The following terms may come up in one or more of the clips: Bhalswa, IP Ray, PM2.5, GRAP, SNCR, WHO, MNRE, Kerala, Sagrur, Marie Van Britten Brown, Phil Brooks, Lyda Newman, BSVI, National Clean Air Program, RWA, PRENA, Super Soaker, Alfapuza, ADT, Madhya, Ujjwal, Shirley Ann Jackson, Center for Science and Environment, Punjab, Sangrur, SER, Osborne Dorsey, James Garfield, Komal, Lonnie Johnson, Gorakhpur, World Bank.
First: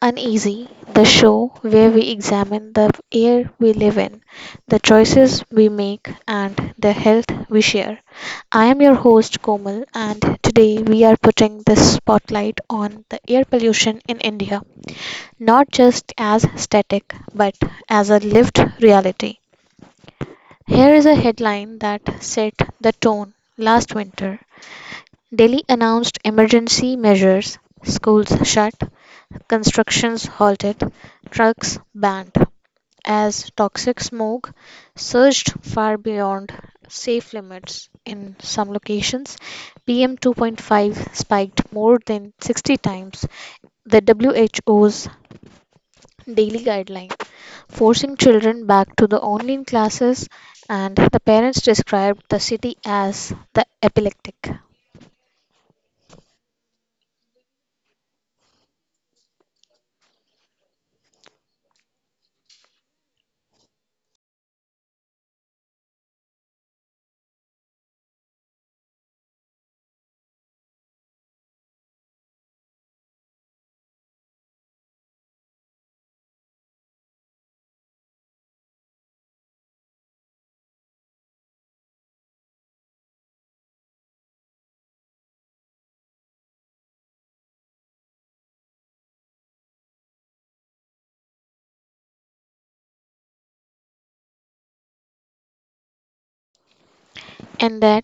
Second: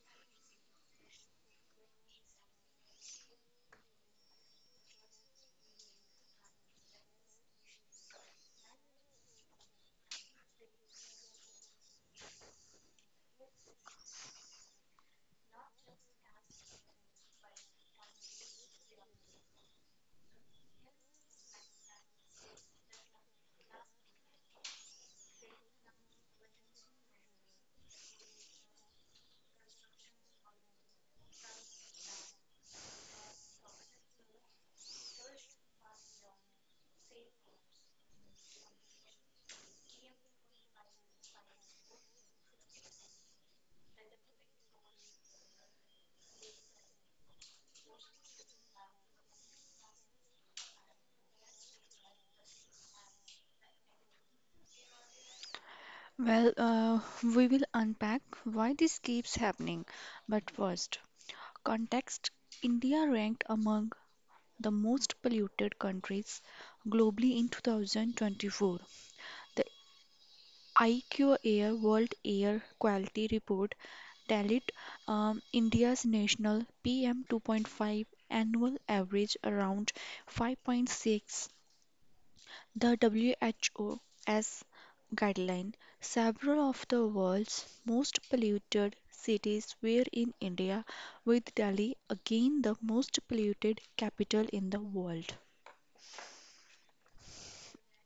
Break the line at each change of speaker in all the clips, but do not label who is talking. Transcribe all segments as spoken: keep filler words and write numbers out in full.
Uneasy, the show where we examine the air we live in, the choices we make, and the health we share. I am your host Komal, and today we are putting the spotlight on the air pollution in India, not just as static, but as a lived reality. Here is a headline that set the tone last winter. Delhi announced emergency measures schools shut, constructions halted, trucks banned as toxic smog surged far beyond safe limits in some locations. P M two point five spiked more than sixty times the W H O's daily guideline, forcing children back to the online classes, and the parents described the city as the epileptic.
Well, uh, we will unpack why this keeps happening. But first, context. India ranked among the most polluted countries globally in two thousand twenty-four. The I Q Air World Air Quality Report tallied um, India's national P M two point five annual average around five point six. The W H O's guideline. Several of the world's most polluted cities were in India, with Delhi again the most polluted capital in the world.
And that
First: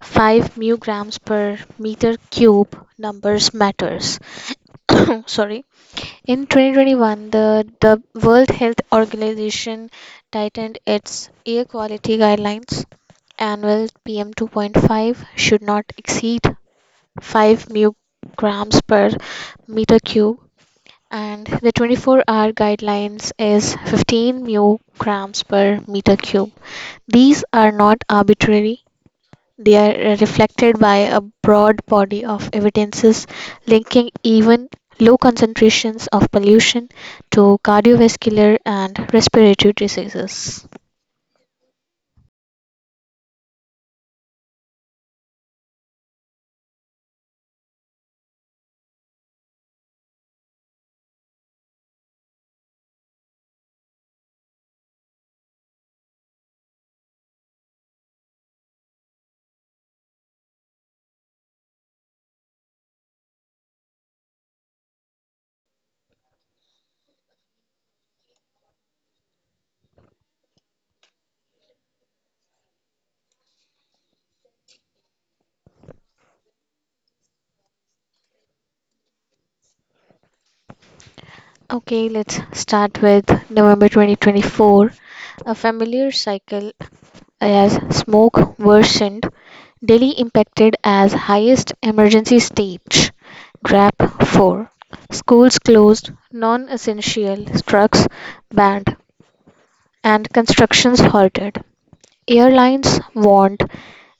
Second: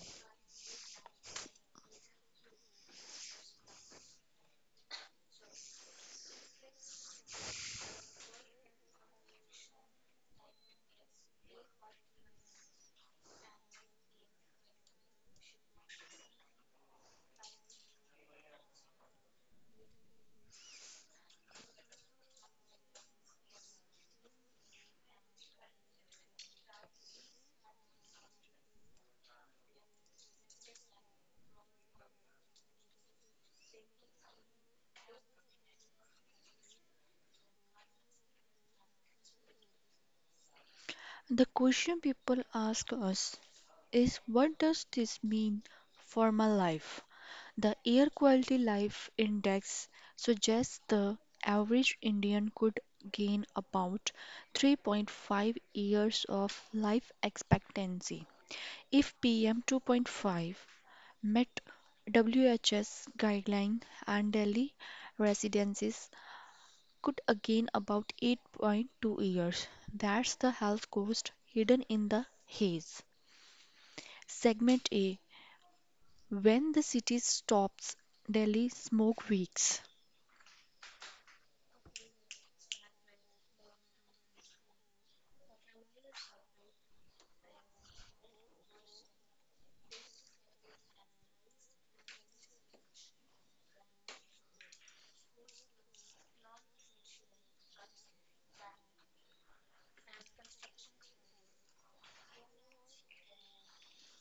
five mu grams per meter cube numbers matters. Sorry, in twenty twenty-one the, the World Health Organization tightened its air quality guidelines. Annual PM two point five should not exceed five mu grams per meter cube, and the twenty-four hour guidelines is fifteen mu grams per meter cube. These are not arbitrary. They are uh, reflected by a broad body of evidences linking even low concentrations of pollution to cardiovascular and respiratory diseases.
The question people ask us is, what does this mean for my life? The Air Quality Life Index suggests the average Indian could gain about three point five years of life expectancy if P M two point five met W H S guideline, and Delhi residences could again about eight point two years. That's the health cost hidden in the haze. Segment A, when the city stops, Delhi smoke weeks.
Okay, let's start with November twenty twenty-four. A familiar cycle as smoke worsened, Delhi impacted as highest emergency stage, DRAP four. Schools closed, non essential trucks banned, and constructions halted. Airlines warned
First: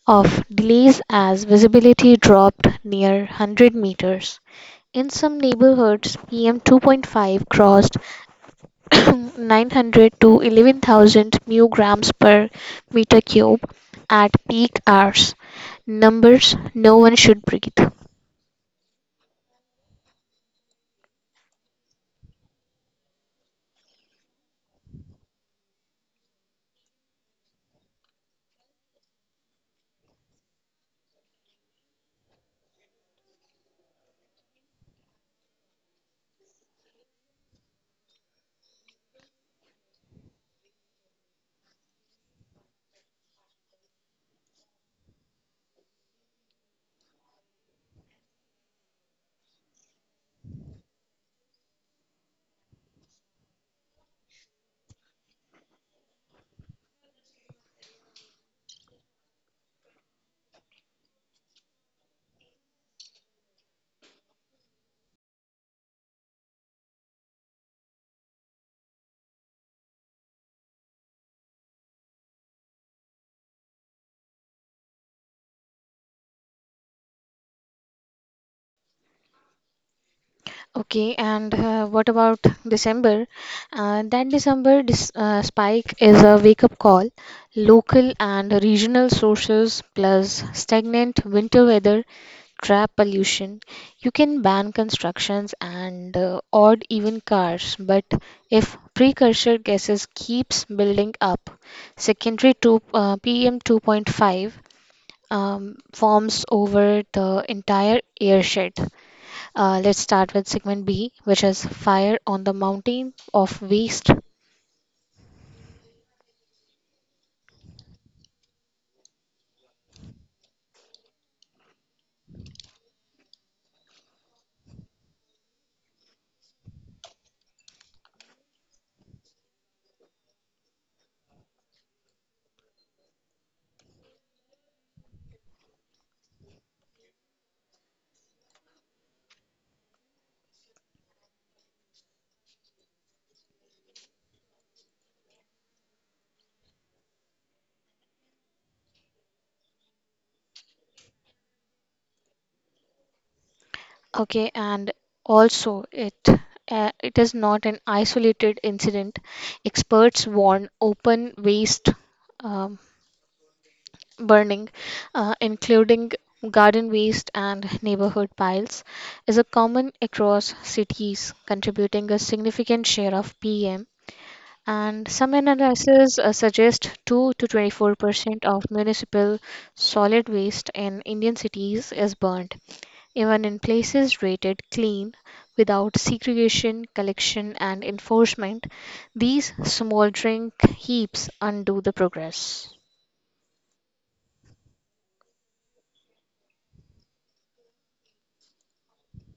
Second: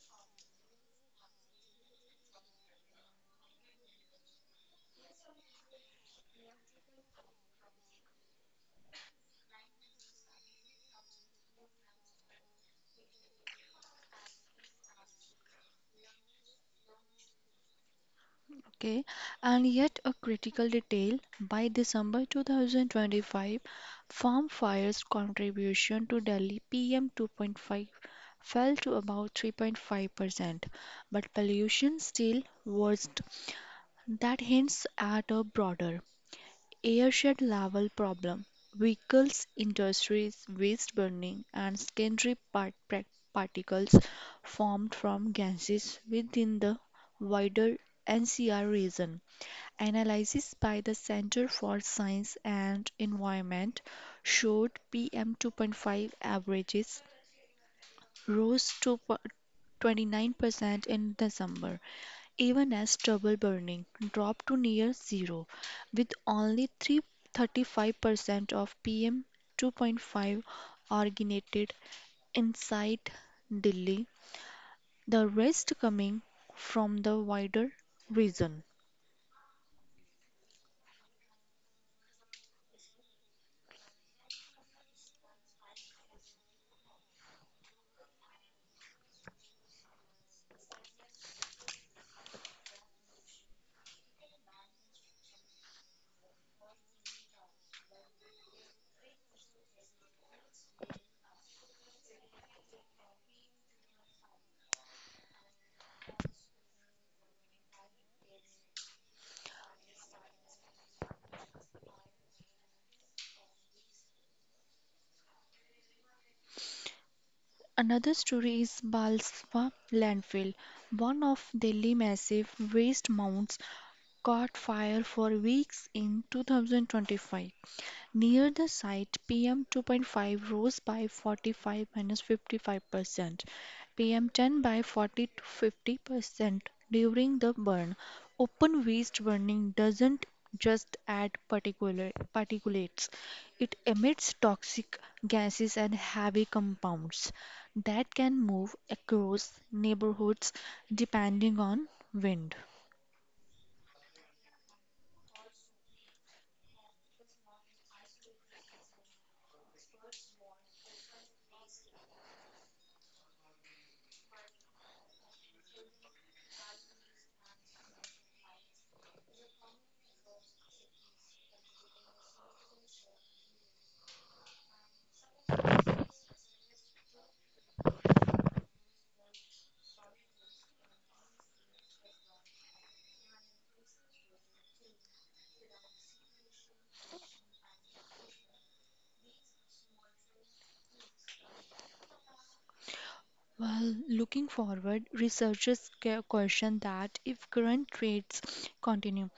of delays as visibility dropped near one hundred meters. In some neighborhoods, P M two point five crossed nine hundred to eleven thousand mu grams per meter cube at peak hours. Numbers no one should breathe.
Okay, and yet a critical detail, by December two thousand twenty-five, farm fires contribution to Delhi P M two point five fell to about three point five percent, but pollution still worsened. That hints at a broader airshed level problem. Vehicles, industries, waste burning, and secondary part- prac- particles formed from gases within the wider N C R region. Analysis by the Center for Science and Environment showed P M two point five averages rose to twenty-nine percent in December, even as trouble burning dropped to near zero, with only thirty-five percent of P M two point five originated inside Delhi, the rest coming from the wider region.
Okay, and uh, what about December? Uh, that December dis uh, spike is a wake-up call. Local and regional sources plus stagnant winter weather trap pollution. You can ban constructions and uh, odd even cars, but if precursor gases keeps building up, secondary two, uh, P M two point five um, forms over the entire airshed. Uh, let's start with segment B, which is Fire on the Mountain of Waste.
Another story is Balswa landfill, one of Delhi massive waste mounds caught fire for weeks in two thousand twenty-five. Near the site, P M two point five rose by forty-five fifty-five percent, P M ten by forty to fifty percent during the burn. Open waste burning doesn't just add particulate, particulates, it emits toxic gases and heavy compounds that can move across neighborhoods depending on wind.
Okay, and also it uh, it is not an isolated incident. Experts warn open waste um, burning, uh, including garden waste and neighborhood piles, is a common across cities, contributing a significant share of P M. And some analyses uh, suggest two to twenty-four percent of municipal solid waste in Indian cities is burnt, even in places rated clean without segregation, collection, and enforcement. These smoldering heaps undo the progress.
Well, looking forward, researchers que- question that if current trades continue,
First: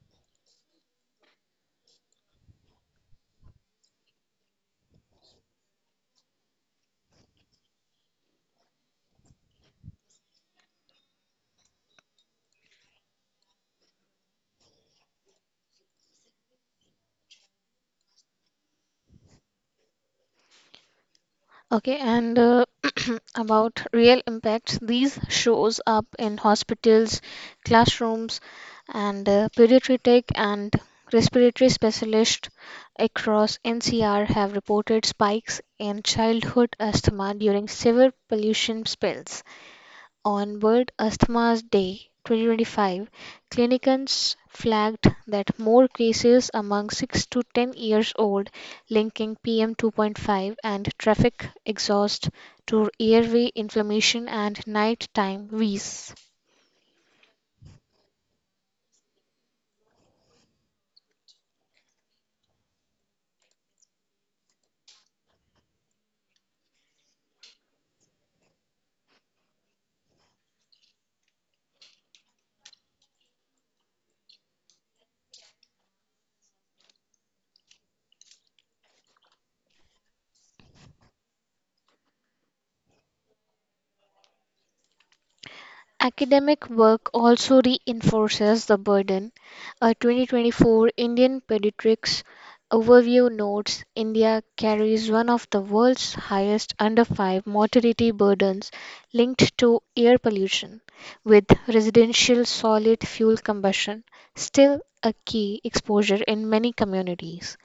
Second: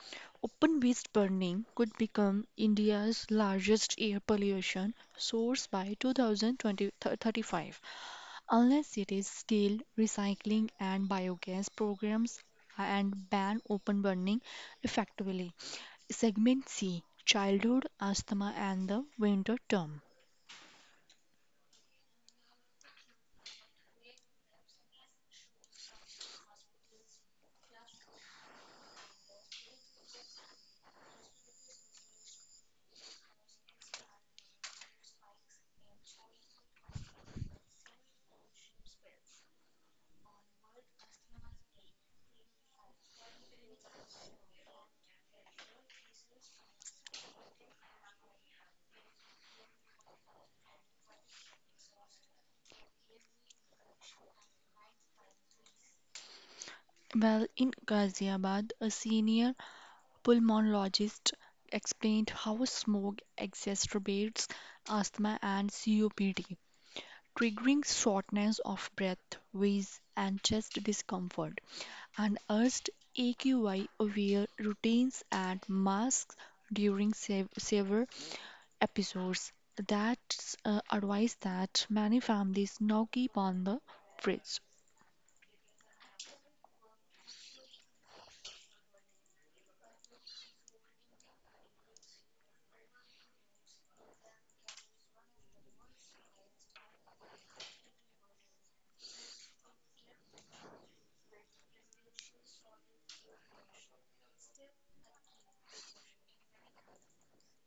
open waste burning could become India's largest air pollution source by twenty thirty-five, unless it is scale recycling and biogas programs uh, and ban open burning effectively. Segment C, childhood asthma and the winter term.
Okay, and uh, about real impacts, these shows up in hospitals, classrooms, and uh, pediatric and respiratory specialists across N C R have reported spikes in childhood asthma during severe pollution spells onward Asthma's Day twenty twenty-five, clinicians flagged that more cases among six to ten years old linking P M two point five and traffic exhaust to airway inflammation and nighttime wheeze.
Well, in Ghaziabad, a senior pulmonologist explained how smoke exacerbates asthma and C O P D, triggering shortness of breath, wheeze, and chest discomfort, and urged A Q I-aware routines and masks during sev- severe episodes. That's uh, advice that many families now keep on the fridge.
Academic work also reinforces the burden. A twenty twenty-four Indian Pediatrics Overview notes India carries one of the world's highest under five mortality burdens linked to air pollution, with residential solid fuel combustion still a key exposure in many communities.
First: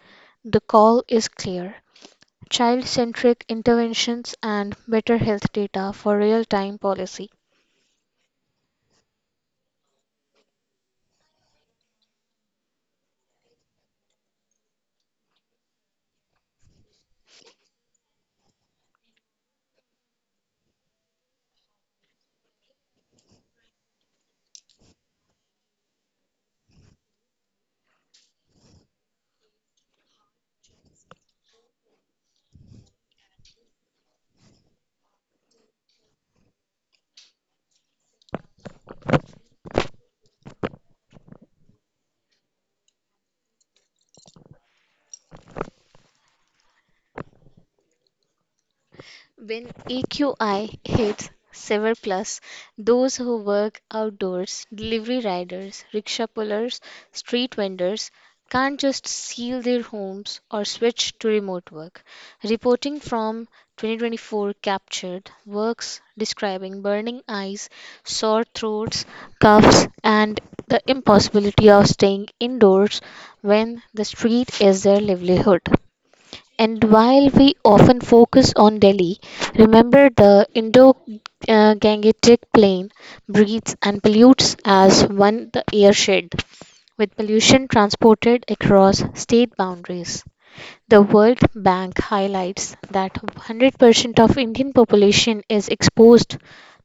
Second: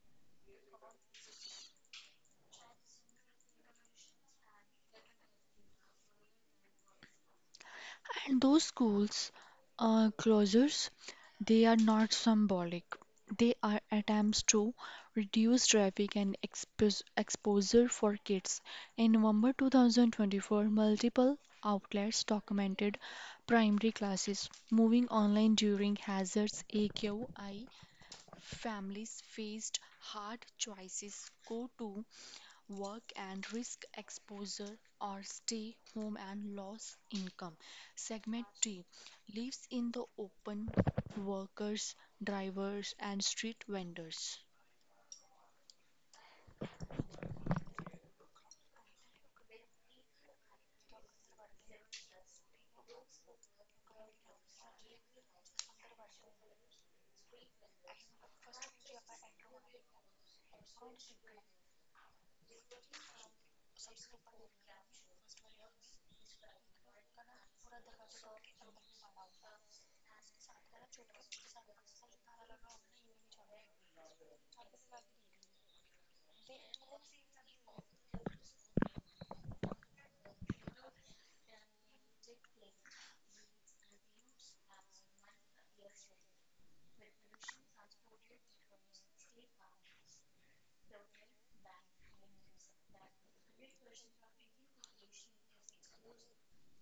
The call is clear. Child centric interventions and better health data for real time policy.
And those schools uh, closures, they are not symbolic. They are attempts to reduce traffic and expos exposure for kids. In November twenty twenty-four, multiple outlets documented primary classes moving online during hazards. A Q I families faced hard choices. Go to work and risk exposure, or stay home and loss income. Segment three, lives in the open, workers, drivers, and street vendors.
When A Q I hits seven+, plus, those who work outdoors, delivery riders, rickshaw pullers, street vendors, can't just seal their homes or switch to remote work. Reporting from twenty twenty-four captured works describing burning eyes, sore throats, coughs, and the impossibility of staying indoors when the street is their livelihood. And while we often focus on Delhi, remember the Indo Gangetic Plain breathes and pollutes as one the air shed, with pollution transported across state boundaries. The World Bank highlights that one hundred percent of Indian population is exposed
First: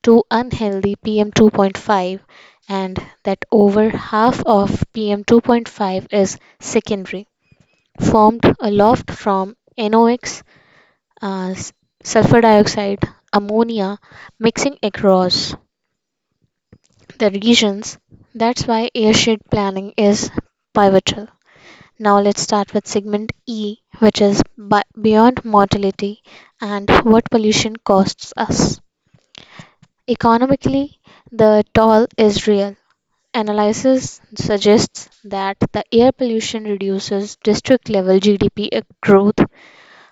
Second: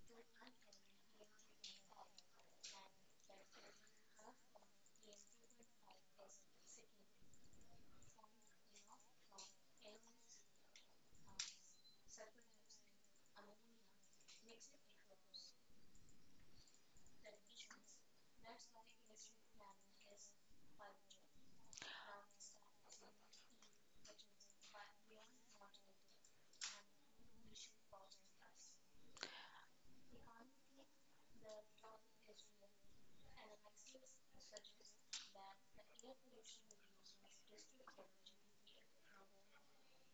to unhealthy P M two point five and that over half of P M two point five is secondary, formed aloft from NOx uh, s- sulfur dioxide, ammonia mixing across the regions. That's why airshed planning is pivotal. Now let's start with segment E, which is bi- beyond mortality and what pollution costs us. Economically, the toll is real. Analysis suggests that the air pollution reduces district level G D P growth.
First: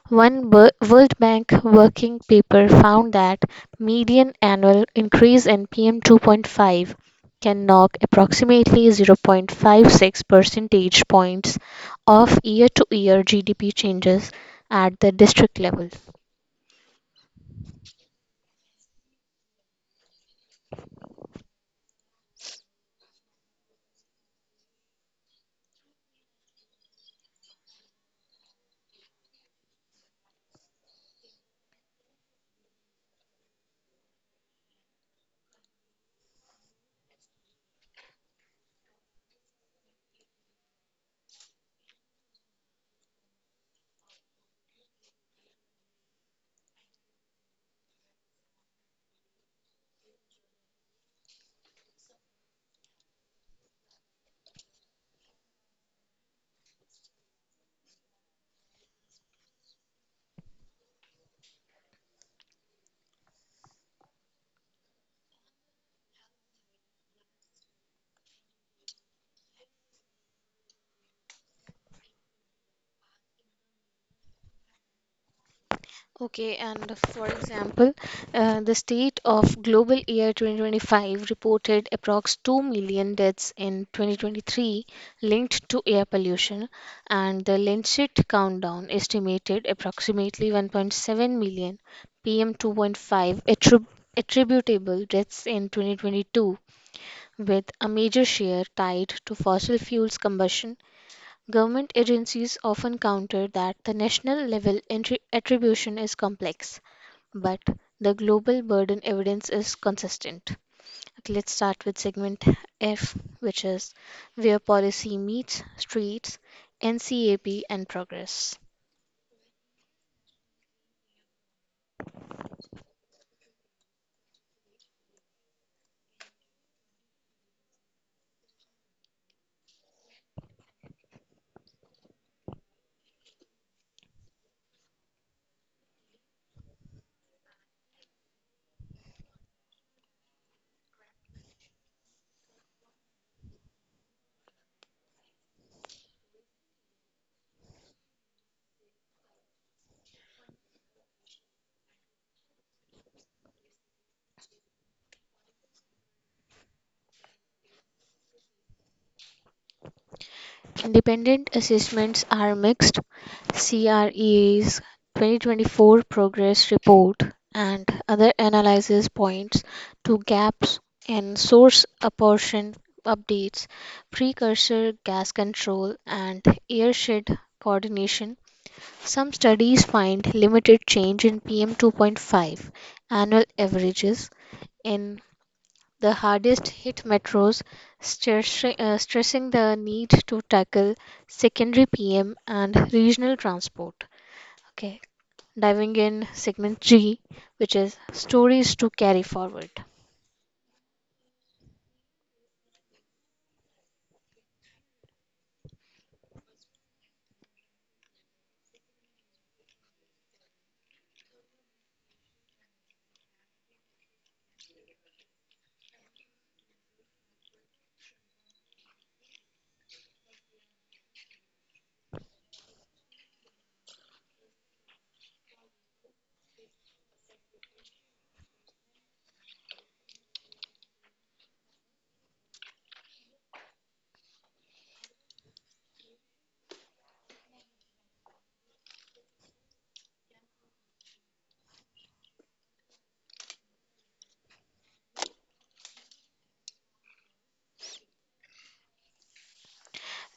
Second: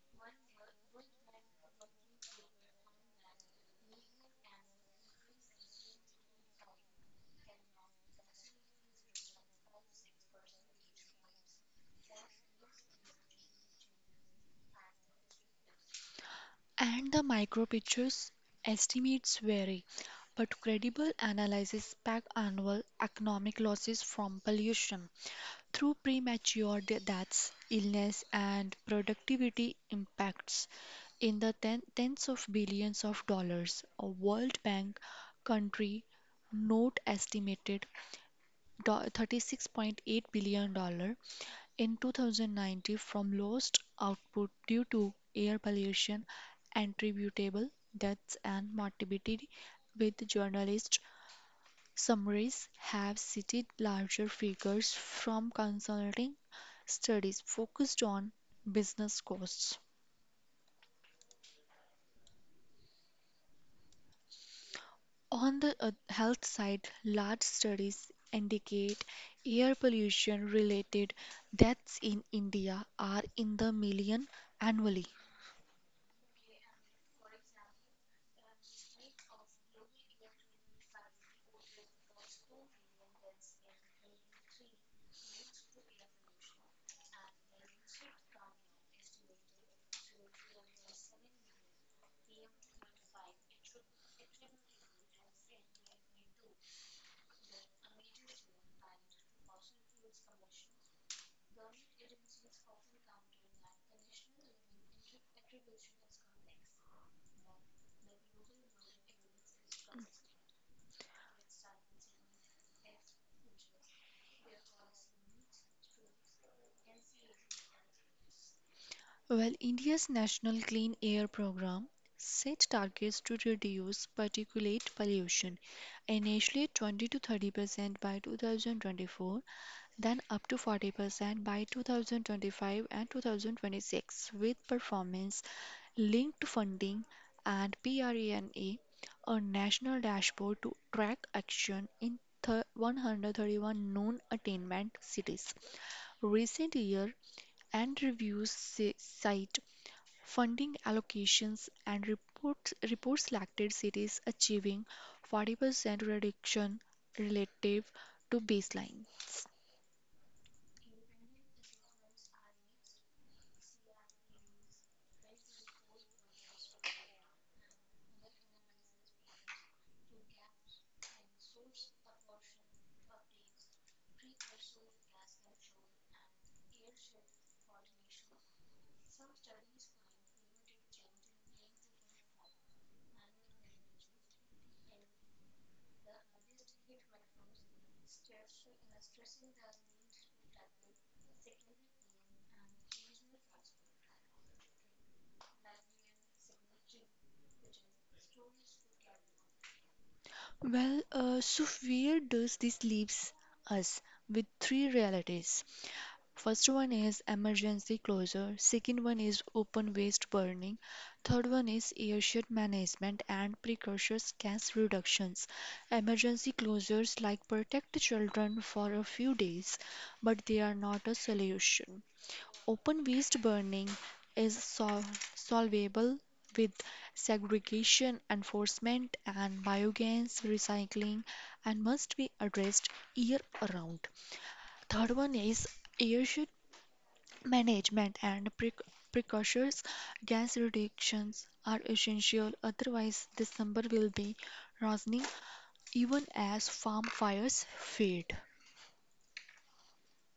One Wo- World Bank working paper found that median annual increase in P M two point five can knock approximately zero point five six percentage points off year-to-year G D P changes at the district level.
And the micro pictures estimates vary, but credible analysis back annual economic losses from pollution, through premature de- deaths, illness, and productivity impacts in the ten- tens of billions of dollars. A World Bank country note estimated do- $36.8 billion dollars in two thousand nineteen from lost output due to air pollution, attributable deaths, and morbidity, with journalists summaries have cited larger figures from consulting studies focused on business costs. On the uh, health side, large studies indicate air pollution related deaths in India are in the million annually.
Okay, and for example, uh, the state of global year twenty twenty-five reported approx two million deaths in twenty twenty-three linked to air pollution, and the Lancet countdown estimated approximately one point seven million P M two point five attrib- attributable deaths in twenty twenty-two, with a major share tied to fossil fuels combustion. Government agencies often counter that the national level entri- attribution is complex but the global burden evidence is consistent. Okay, let's start with segment F, which is where policy meets streets, NCAP, and progress.
Well, India's National Clean Air Program set targets to reduce particulate pollution, initially twenty to thirty percent by two thousand twenty-four, then up to forty percent by twenty twenty-five and two thousand twenty-six, with performance linked to funding, and PRENA, a national dashboard to track action in thir- one hundred thirty-one known attainment cities. Recent year and reviews si- cite funding allocations and reports, report selected cities achieving forty percent reduction relative to baselines.
Independent assessments are mixed. CREA's twenty twenty-four progress report and other analysis points to gaps in source apportion updates, precursor gas control, and airshed coordination. Some studies find limited change in P M two point five annual averages in the hardest hit metros, stress- uh, stressing the need to tackle secondary P M and regional transport. Okay, diving in segment G, which is stories to carry forward.
Well, uh, so where does this leaves us with three realities? First one is emergency closure, second one is open waste burning, third one is airshed management and precocious gas reductions. Emergency closures like protect children for a few days, but they are not a solution. Open waste burning is sol- solvable with segregation enforcement and biogas recycling, and must be addressed year round. Third one is airship management and pre- precursors. Gas reductions are essential, otherwise, this number will be rising even as farm fires fade.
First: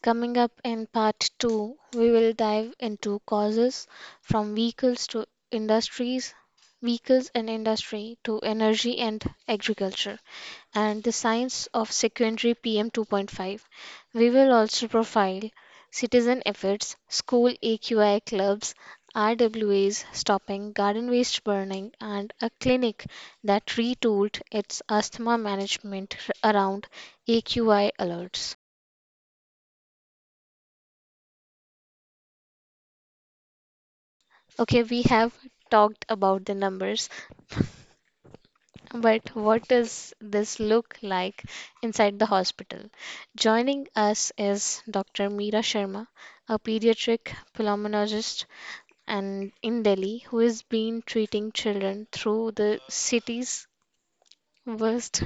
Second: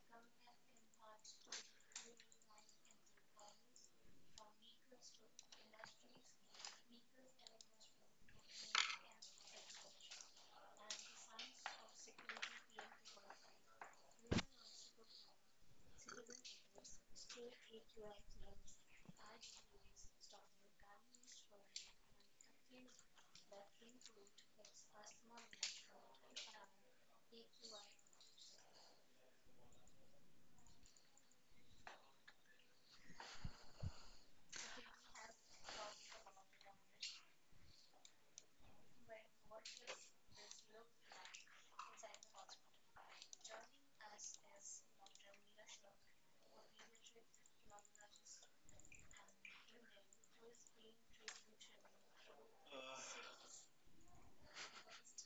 Coming up in part two, we will dive into causes from vehicles to industries, vehicles and industry to energy and agriculture, and the science of secondary P M two point five. We will also profile citizen efforts, school A Q I clubs, R W As stopping garden waste burning, and a clinic that retooled its asthma management around A Q I alerts. Okay, we have talked about the numbers. But what does this look like inside the hospital? Joining us is Doctor Meera Sharma, a pediatric pulmonologist and in Delhi who has been treating children through the city's worst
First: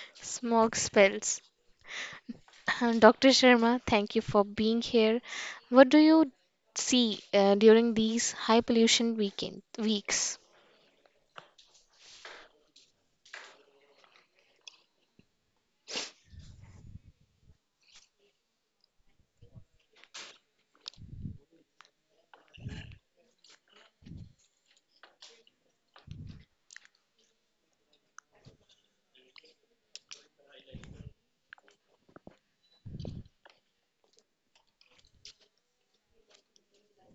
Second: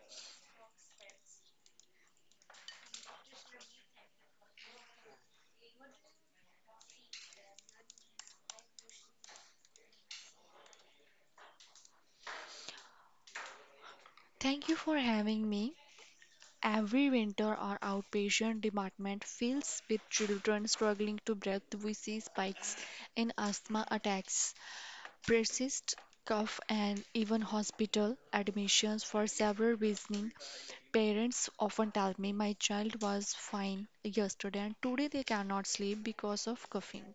smog spells. Doctor Sharma, thank you for being here. What do you see uh, during these high pollution weekend weeks?
Thank you for having me. Every winter, our outpatient department fills with children struggling to breathe. We see spikes in asthma attacks, persist cough, and even hospital admissions for several reasons. Parents often tell me, my child was fine yesterday and today they cannot sleep because of coughing.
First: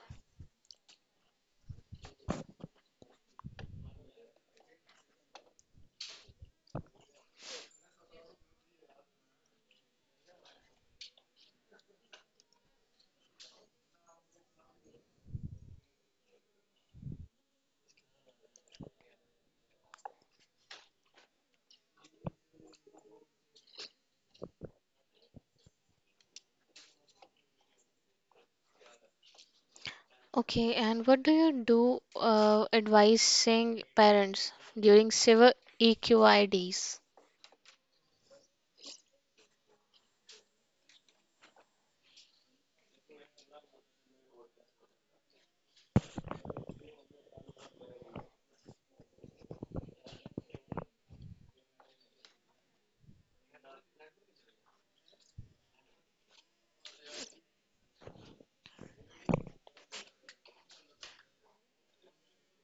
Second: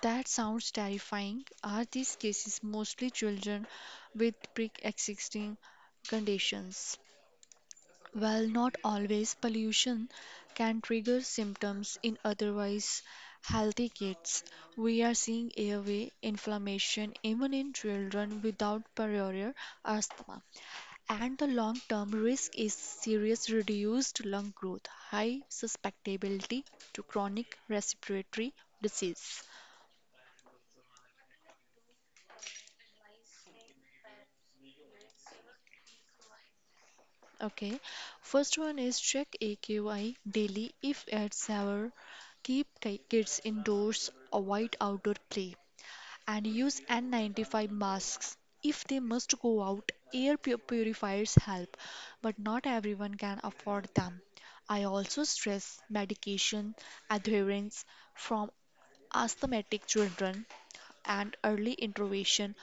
That sounds terrifying. Are these cases mostly children with pre-existing conditions? While not always, pollution can trigger symptoms in otherwise healthy kids. We are seeing airway inflammation even in children without prior asthma. And the long term risk is serious reduced lung growth, high susceptibility to chronic respiratory disease.
Okay, and what do you do uh, advising parents during civil E Q I Ds?
Okay, first one is check A Q I daily if at severe. Keep ki- kids indoors, avoid outdoor play, and use N ninety-five masks if they must go out. Air pu- purifiers help, but not everyone can afford them. I also stress medication adherence from asthmatic children and early intervention.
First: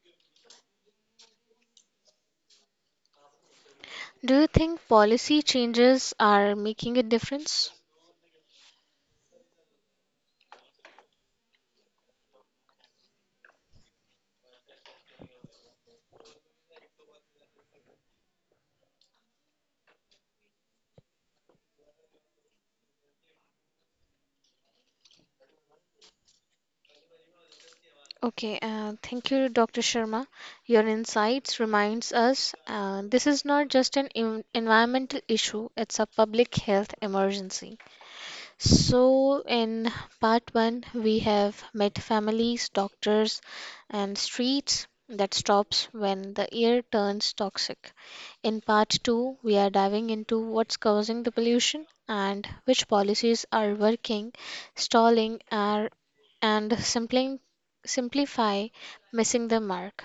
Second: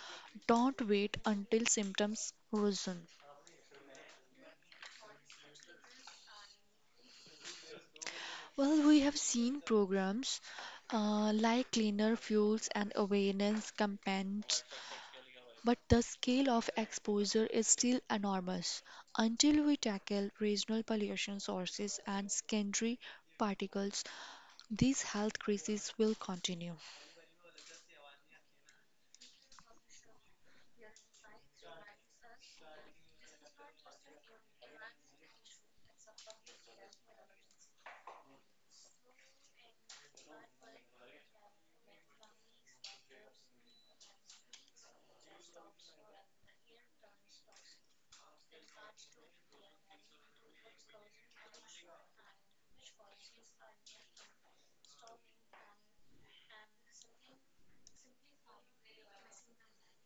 Don't wait until symptoms worsen.
Do you think policy changes are making a difference?
Well, we have seen programs uh, like cleaner fuels and awareness campaigns. But the scale of exposure is still enormous. Until we tackle regional pollution sources and secondary particles, these health crises will continue.
Okay, uh, thank you, Doctor Sharma. Your insights reminds us uh, this is not just an en- environmental issue; it's a public health emergency. So, in part one, we have met families, doctors, and streets that stops when the air turns toxic. In part two, we are diving into what's causing the pollution and which policies are working, stalling, are, and simply, simplify missing the mark.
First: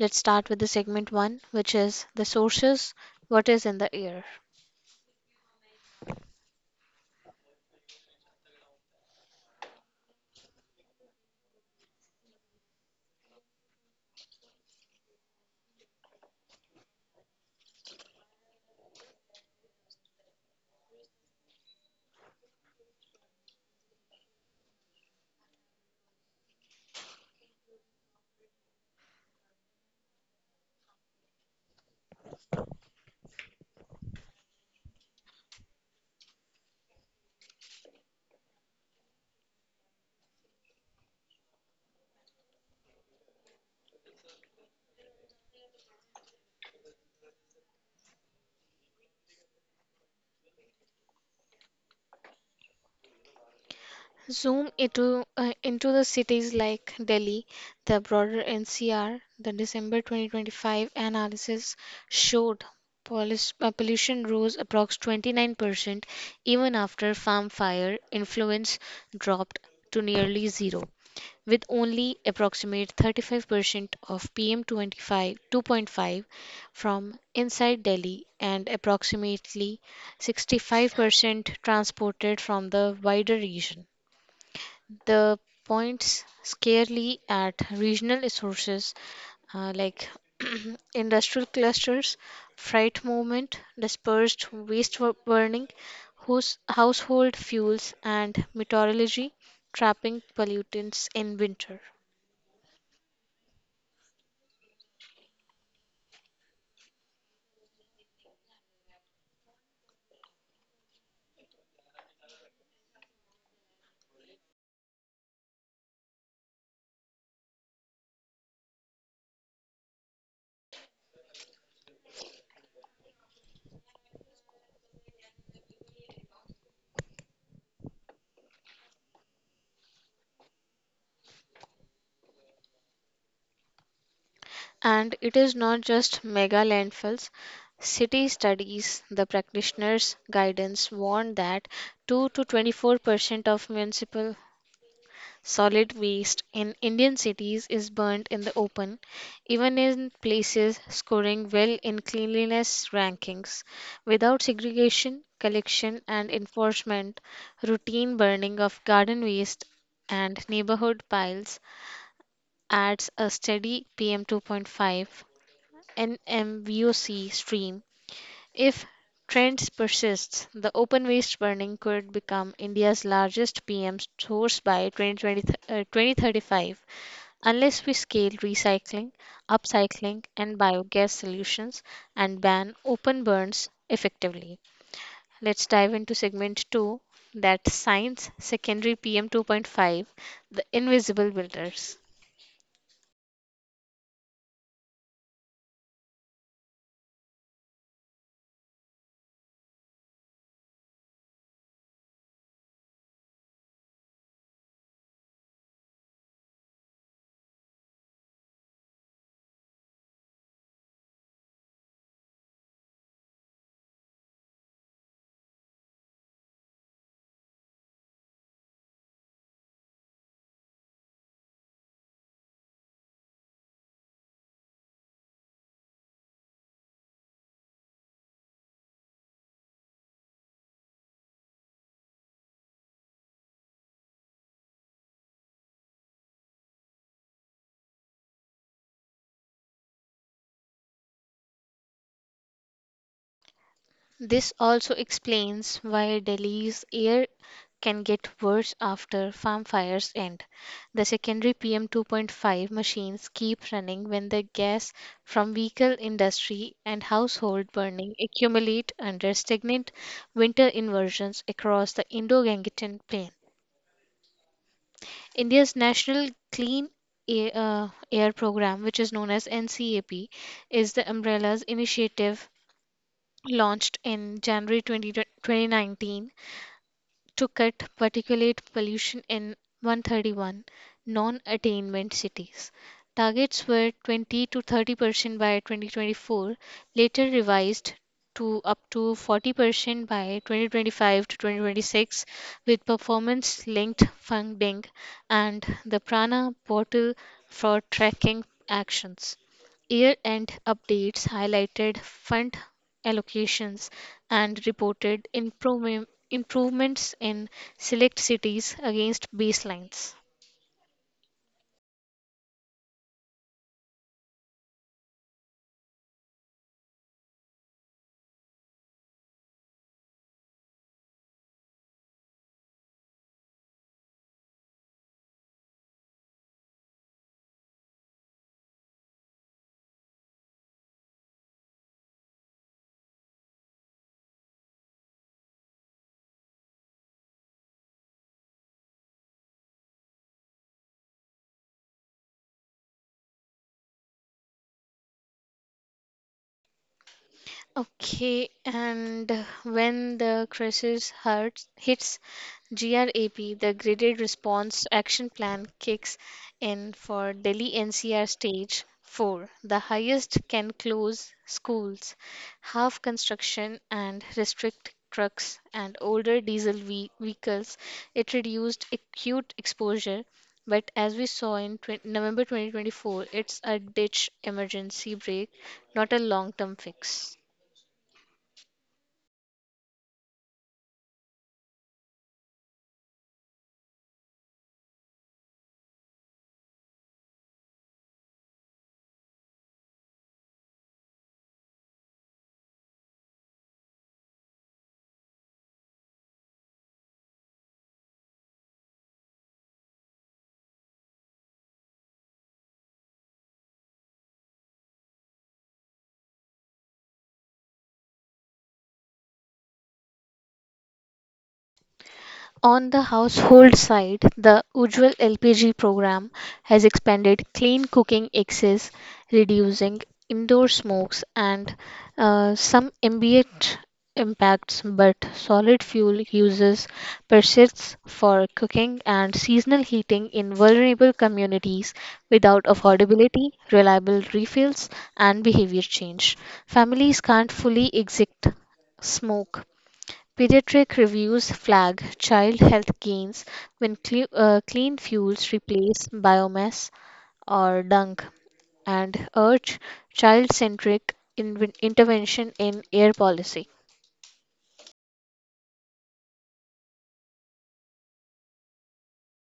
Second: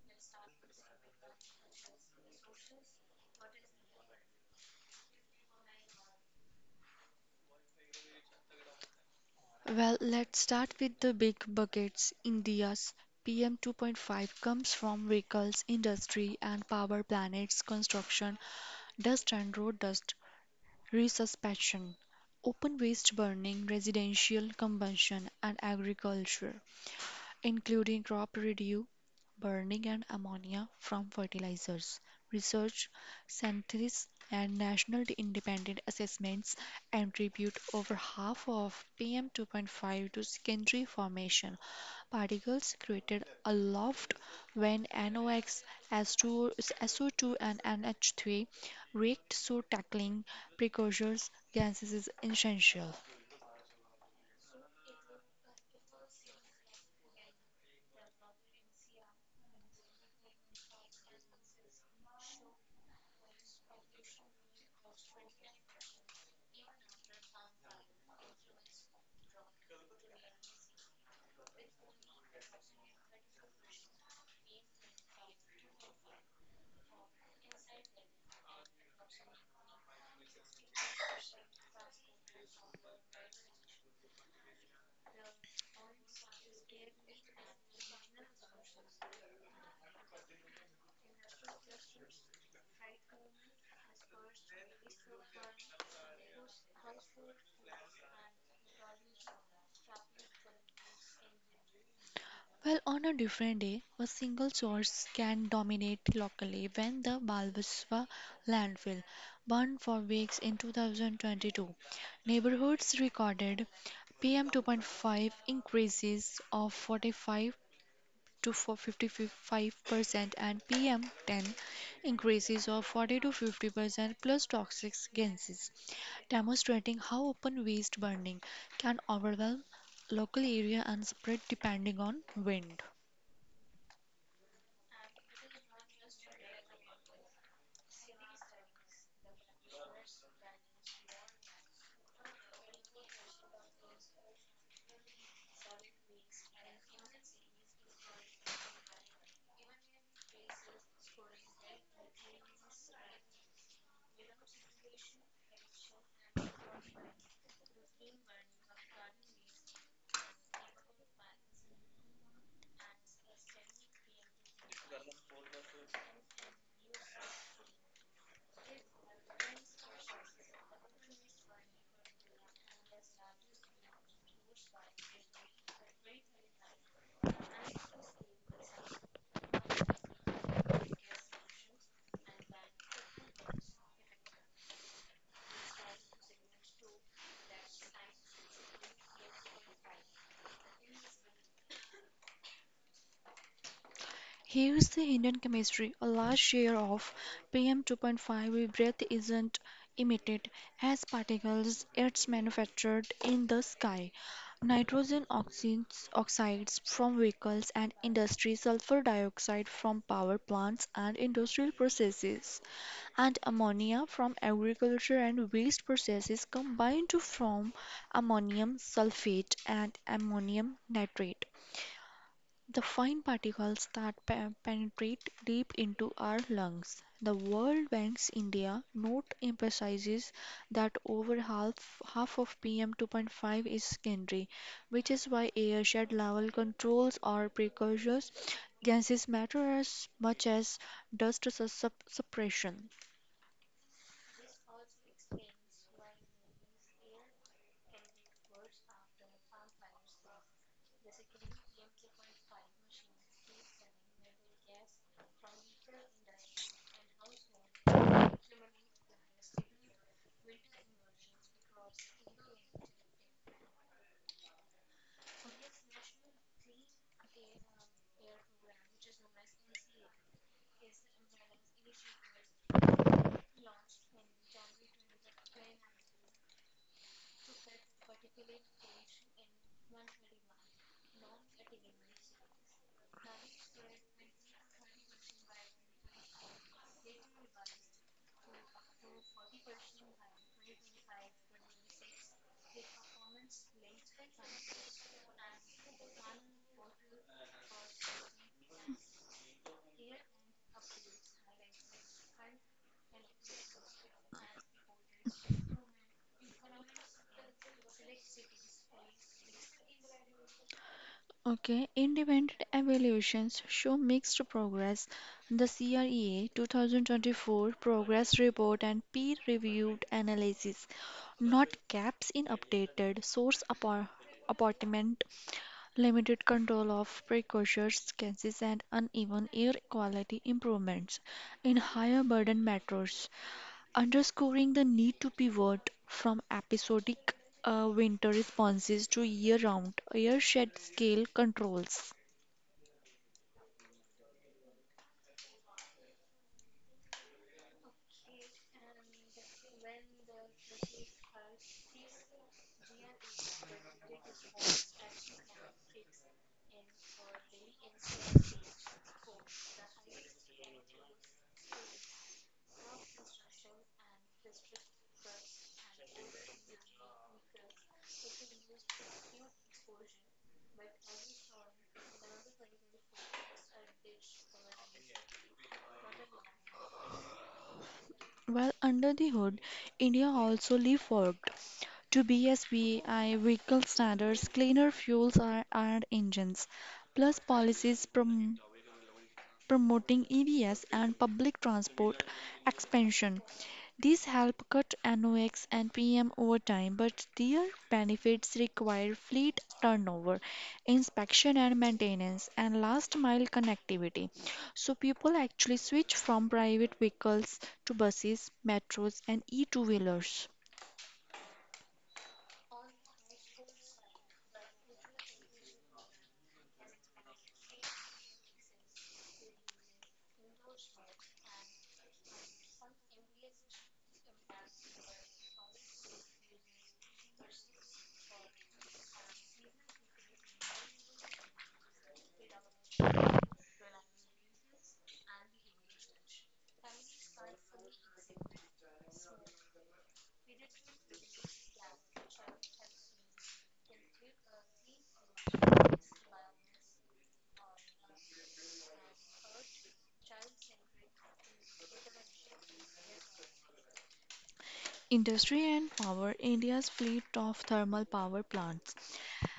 Let's start with the segment one, which is the sources what is in the air.
Well, let's start with the big buckets. India's P M two point five comes from vehicles, industry, and power plants construction, dust and road dust resuspension, open waste burning, residential combustion, and agriculture, including crop residue burning and ammonia from fertilizers. Research, synthesis, and national independent assessments attribute over half of P M two point five to secondary formation. Particles created aloft when NOx, S O two, and N H three react, so tackling precursors gases is essential.
Zoom into uh, into the cities like Delhi, the broader N C R. The December twenty twenty-five analysis showed polis- uh, pollution rose approx twenty-nine percent even after farm fire influence dropped to nearly zero, with only approximate thirty-five percent of P M twenty-five two point five two point five from inside Delhi and approximately sixty-five percent transported from the wider region. The points scarcely at regional sources uh, like industrial clusters, freight movement, dispersed waste wo- burning, house, household fuels, and meteorology trapping pollutants in winter.
Well, on a different day, a single source can dominate locally when the Balbaswa landfill burned for weeks in two thousand twenty-two. Neighborhoods recorded P M two point five increases of forty-five to fifty-five percent and P M ten increases of forty to fifty percent plus toxic gases, demonstrating how open waste burning can overwhelm local area and spread depending on wind.
And it is not just mega landfills. City studies, the practitioners' guidance warned that two to 24 percent of municipal Solid waste in Indian cities is burnt in the open, even in places scoring well in cleanliness rankings. Without segregation, collection, and enforcement, routine burning of garden waste and neighborhood piles adds a steady P M two point five N M V O C stream. If trends persists, the open waste burning could become India's largest P M source by twenty twenty, uh, twenty thirty-five unless we scale recycling, upcycling, and biogas solutions and ban open burns effectively. Let's dive into segment two that science secondary P M two point five the invisible builders.
Here's the hidden chemistry: a large share of P M two point five breath isn't emitted as particles, it's manufactured in the sky. Nitrogen oxides, oxides from vehicles and industry, sulfur dioxide from power plants and industrial processes, and ammonia from agriculture and waste processes combine to form ammonium sulfate and ammonium nitrate, the fine particles that pe- penetrate deep into our lungs. The World Bank's India note emphasizes that over half, half of P M two point five is secondary, which is why airshed level controls or precursors gases matter as much as dust sus- sup- suppression.
This also explains why Delhi's air can get worse after farm fires end. The secondary P M two point five machines keep running when the gas from vehicle industry and household burning accumulate under stagnant winter inversions across the Indo-Gangetic plain. India's National Clean Air, uh, Air Program, which is known as NCAP, is the umbrella's initiative launched in January twentieth, twenty nineteen to cut particulate pollution in one hundred thirty-one non attainment cities. Targets were twenty to 30 percent by twenty twenty-four, later revised to up to 40 percent by twenty twenty-five to twenty twenty-six with performance linked funding and the Prana portal for tracking actions. Year-end updates highlighted fund allocations and reported improvem- improvements in select cities against baselines.
Okay, independent evaluations show mixed progress. The CREA twenty twenty-four Progress Report and peer reviewed analysis, not gaps in updated source appor- apportionment, limited control of precursors, cases, and uneven air quality improvements in higher burden metros, underscoring the need to pivot from episodic uh, winter responses to year round air shed scale controls.
Okay, and when the crisis hurts, hits, GRAP, the Graded Response Action Plan, kicks in for Delhi N C R Stage four. The highest can close schools, half construction, and restrict trucks and older diesel ve- vehicles. It reduced acute exposure, but as we saw in twenty, November twenty twenty-four, it's a ditch emergency break, not a long term fix.
Well, under the hood, India also leapfrogged to B S V I vehicle standards, cleaner fuels are and engines, plus policies prom promoting E Vs and public transport expansion. These help cut NOx and P M over time, but their benefits require fleet turnover, inspection and maintenance, and last mile connectivity, so people actually switch from private vehicles to buses, metros, and e two wheelers.
On the household side, the Ujjwal L P G program has expanded clean cooking access, reducing indoor smokes and uh, some ambient impacts, but solid fuel uses persists for cooking and seasonal heating in vulnerable communities without affordability, reliable refills, and behavior change. Families can't fully exit smoke. Pediatric reviews flag child health gains when cle uh, clean fuels replace biomass or dung and urge child centric intervention in air policy.
Industry and power India's fleet of thermal power plants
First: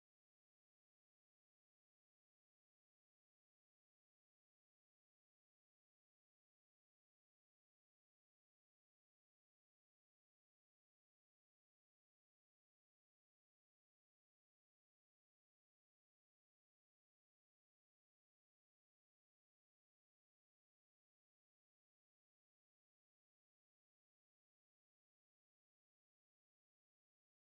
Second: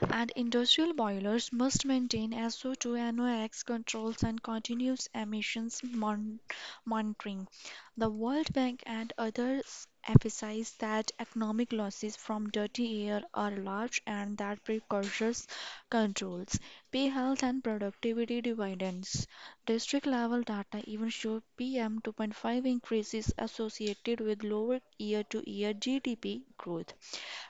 and industrial boilers must maintain S O two NOx controls and continuous emissions mon- monitoring. The World Bank and others emphasize that economic losses from dirty air are large and that precautions controls pay health and productivity dividends. District level data even show P M two point five increases associated with lower year to year G D P growth,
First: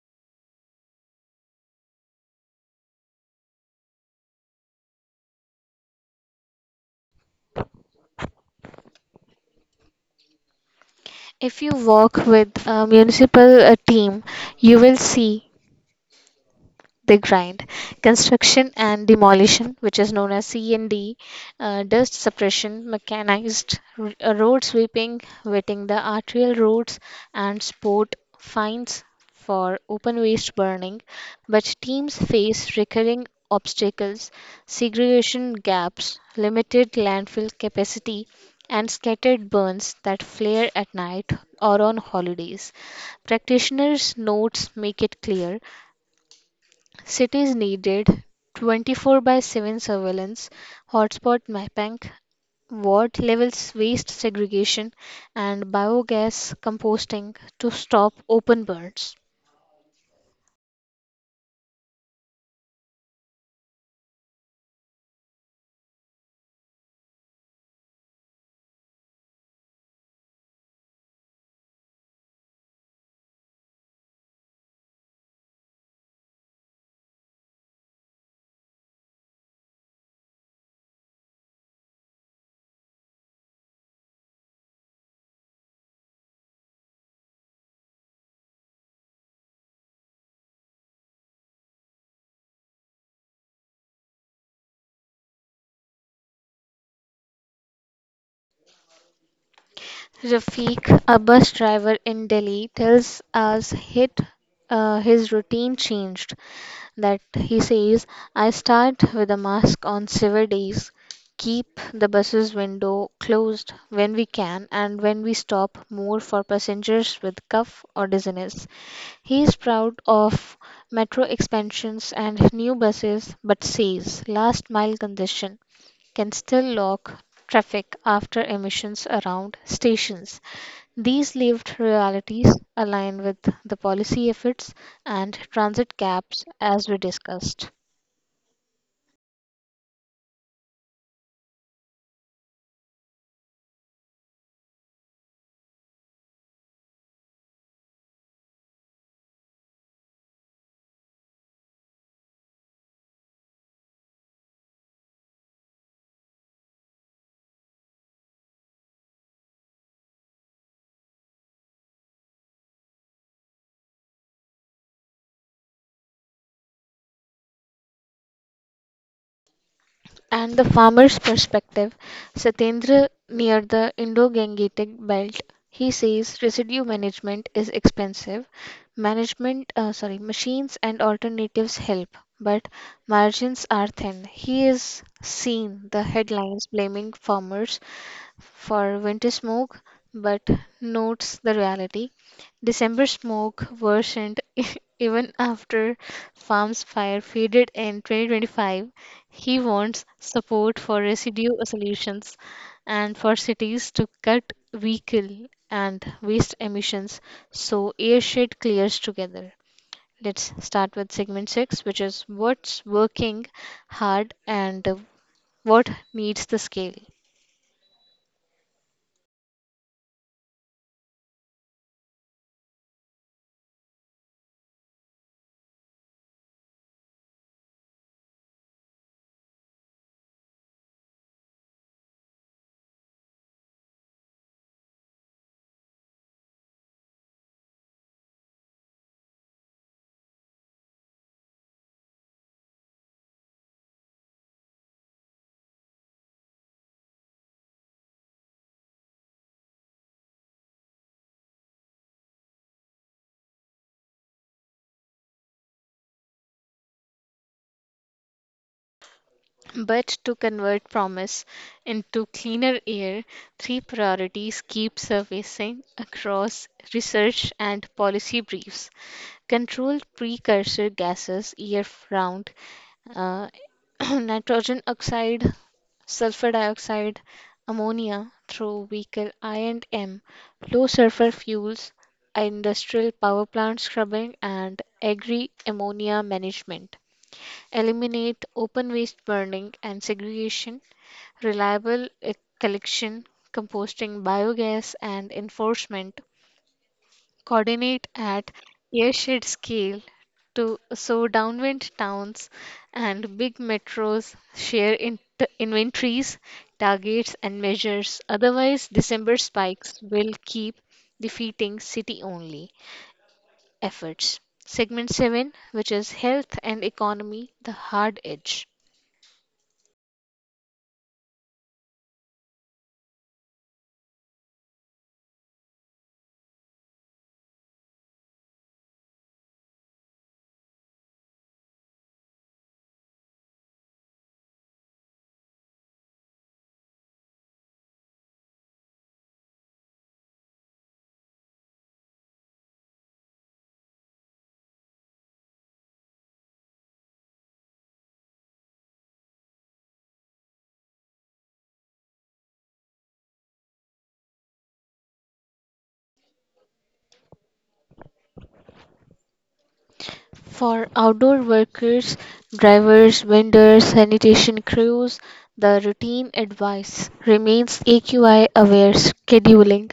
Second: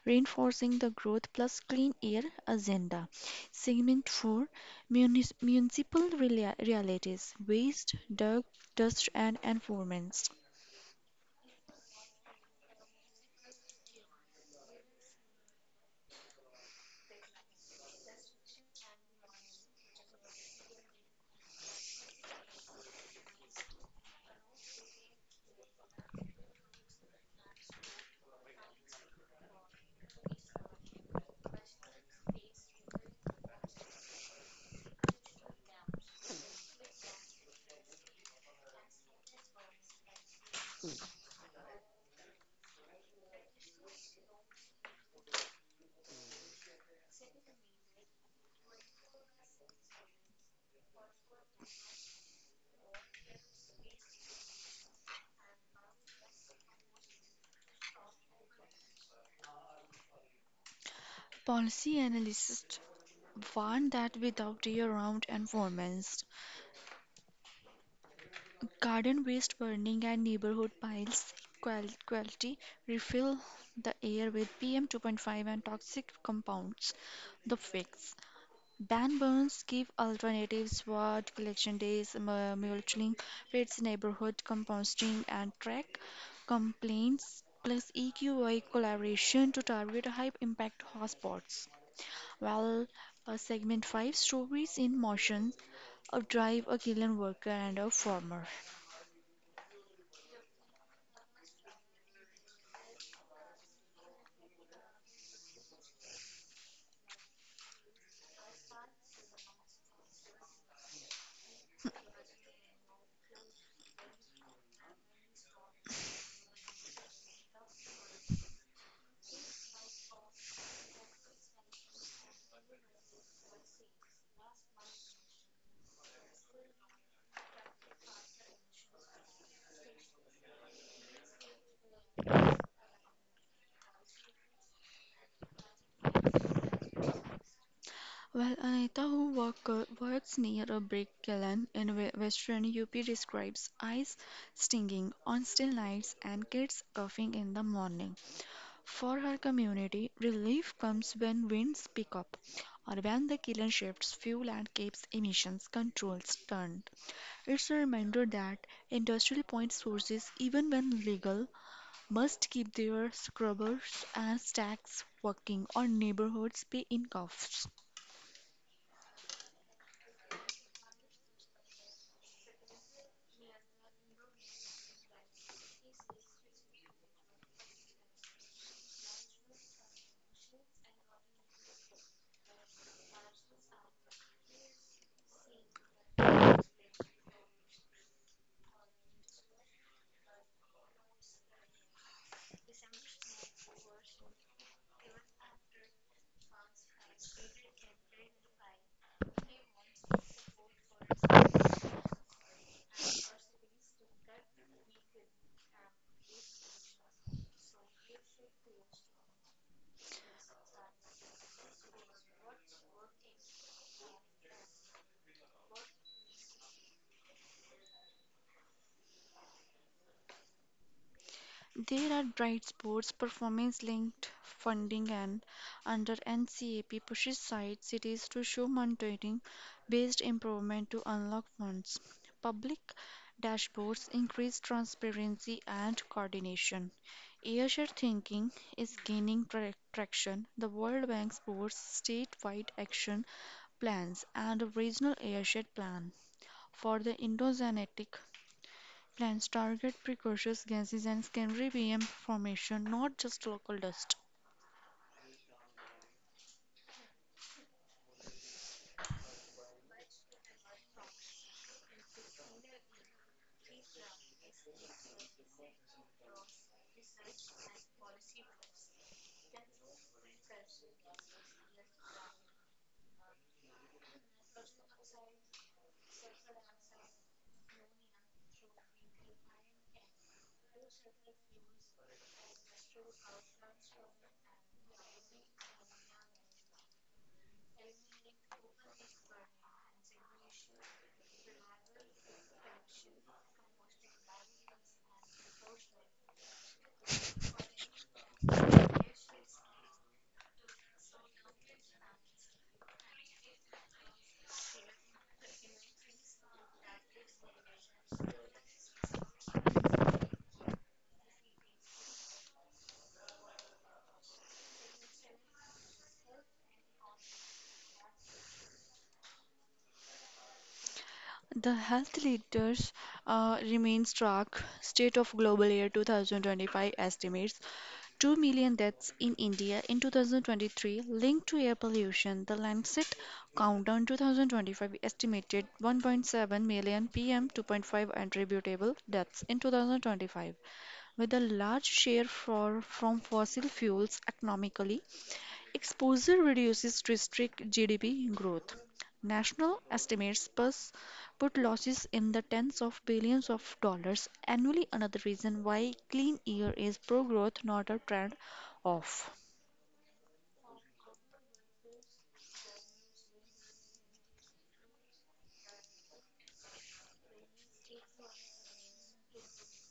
reinforcing the Growth Plus Clean Air agenda. Segment four, Munis- Municipal Reali- Realities, waste, dirt, dust, and environments.
If you work with a municipal uh, team, you will see they grind. Construction and demolition, which is known as C and D, uh, dust suppression, mechanized r- uh, road sweeping, wetting the arterial roads, and sport fines for open waste burning. But teams face recurring obstacles, segregation gaps, limited landfill capacity, and scattered burns that flare at night or on holidays. Practitioners' notes make it clear. Cities needed twenty-four by seven surveillance, hotspot mapping, ward levels, waste segregation, and biogas composting to stop open burns.
Policy analysts warn that without year round environments, garden waste burning and neighborhood piles qual- quality refill the air with P M two point five and toxic compounds. The fix, ban burns, give alternatives, what collection days, mu- mulching, pits, neighborhood composting, and track complaints, plus E Q I collaboration to target high impact hotspots. While uh, segment five, stories in motion, a drive, a kiln worker, and a farmer.
Rafiq, a bus driver in Delhi, tells us hit, uh, his routine changed. That he says, I start with a mask on severe days, keep the bus's window closed when we can, and when we stop, more for passengers with cough or dizziness. He is proud of metro expansions and new buses, but says last mile congestion can still lock traffic after emissions around stations. These lived realities align with the policy efforts and transit caps as we discussed.
Well, Anita, who work, works near a brick kiln in we- western U P, describes eyes stinging on still nights and kids coughing in the morning. For her community, relief comes when winds pick up or when the kiln shifts fuel and keeps emissions controls turned. It's a reminder that industrial point sources, even when legal, must keep their scrubbers and stacks working, or neighborhoods pay in cuffs.
And the farmer's perspective, Satendra near the Indo Gangetic belt. He says residue management is expensive. Management, uh, sorry, machines and alternatives help, but margins are thin. He is seen the headlines blaming farmers for winter smoke, but notes the reality. December smoke worsened even after farm's fire faded in twenty twenty-five. He wants support for residue solutions and for cities to cut vehicle and waste emissions so airshed clears together. Let's start with segment six, which is what's working hard and what needs the scale.
There are bright spots, performance-linked funding, and under NCAP pushes site cities to show monitoring-based improvement to unlock funds. Public dashboards increase transparency and coordination. Airshare thinking is gaining tra- traction. The World Bank supports state-wide action plans and a regional airshare plan for the Indo-Zenetic Plants target precocious gases and secondary P M formation, not just local dust.
But to convert promise into cleaner air, three priorities keep surfacing across research and policy briefs. Controlled precursor gases year round, uh, nitrogen oxide, sulfur dioxide, ammonia through vehicle I and M, low sulfur fuels, industrial power plant scrubbing, and agri ammonia management. Eliminate open waste burning and segregation reliable e- collection, composting, biogas, and enforcement coordinate at airshed scale to so downwind towns and big metros share in t- inventories, targets, and measures. Otherwise, December spikes will keep defeating city only efforts. Segment seven, which is health and economy, the hard edge.
The health leaders uh, remain struck. State of Global Air two thousand twenty-five estimates two million deaths in India in two thousand twenty-three linked to air pollution. The Lancet Countdown two thousand twenty-five estimated one point seven million P M two point five attributable deaths in twenty twenty-five, with a large share for, from fossil fuels economically. Exposure reduces district G D P growth. National estimates pus put losses in the tens of billions of dollars annually, another reason why clean air is pro growth, not a trend off.
For outdoor workers, drivers, vendors, sanitation crews, the routine advice remains A Q I aware scheduling,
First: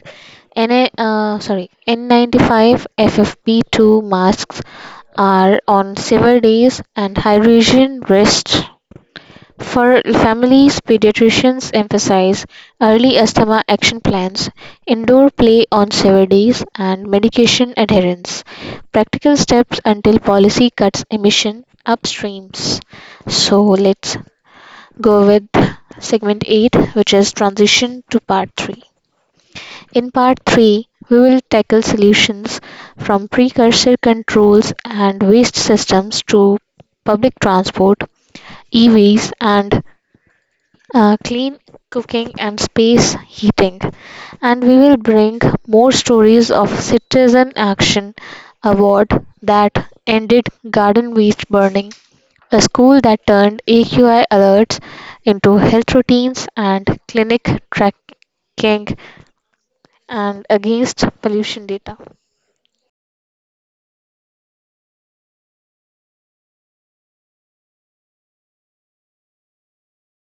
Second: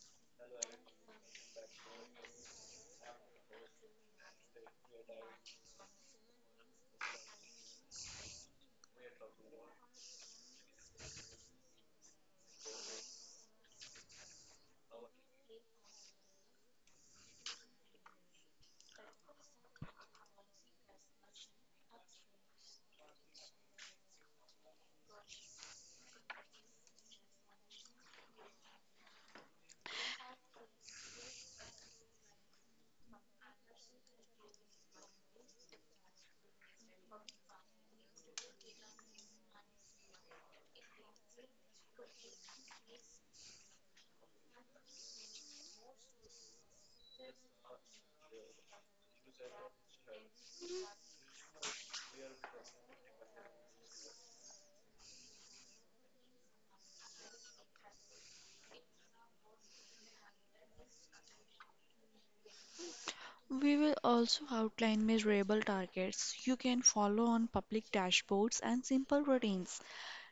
N A, uh, sorry, N ninety-five F F P two masks are on several days and hydration rest for families, pediatricians emphasize early asthma action plans, indoor play on severities, and medication adherence. Practical steps until policy cuts emission upstreams. So let's go with segment eight, which is transition to part three. In part three, we will tackle solutions from precursor controls and waste systems to public transport, E Vs, and uh, clean cooking and space heating, and we will bring more stories of citizen action, award that ended garden waste burning, a school that turned aqi alerts into health routines and clinic tracking, and against pollution data.
We will also outline measurable targets you can follow on public dashboards and simple routines.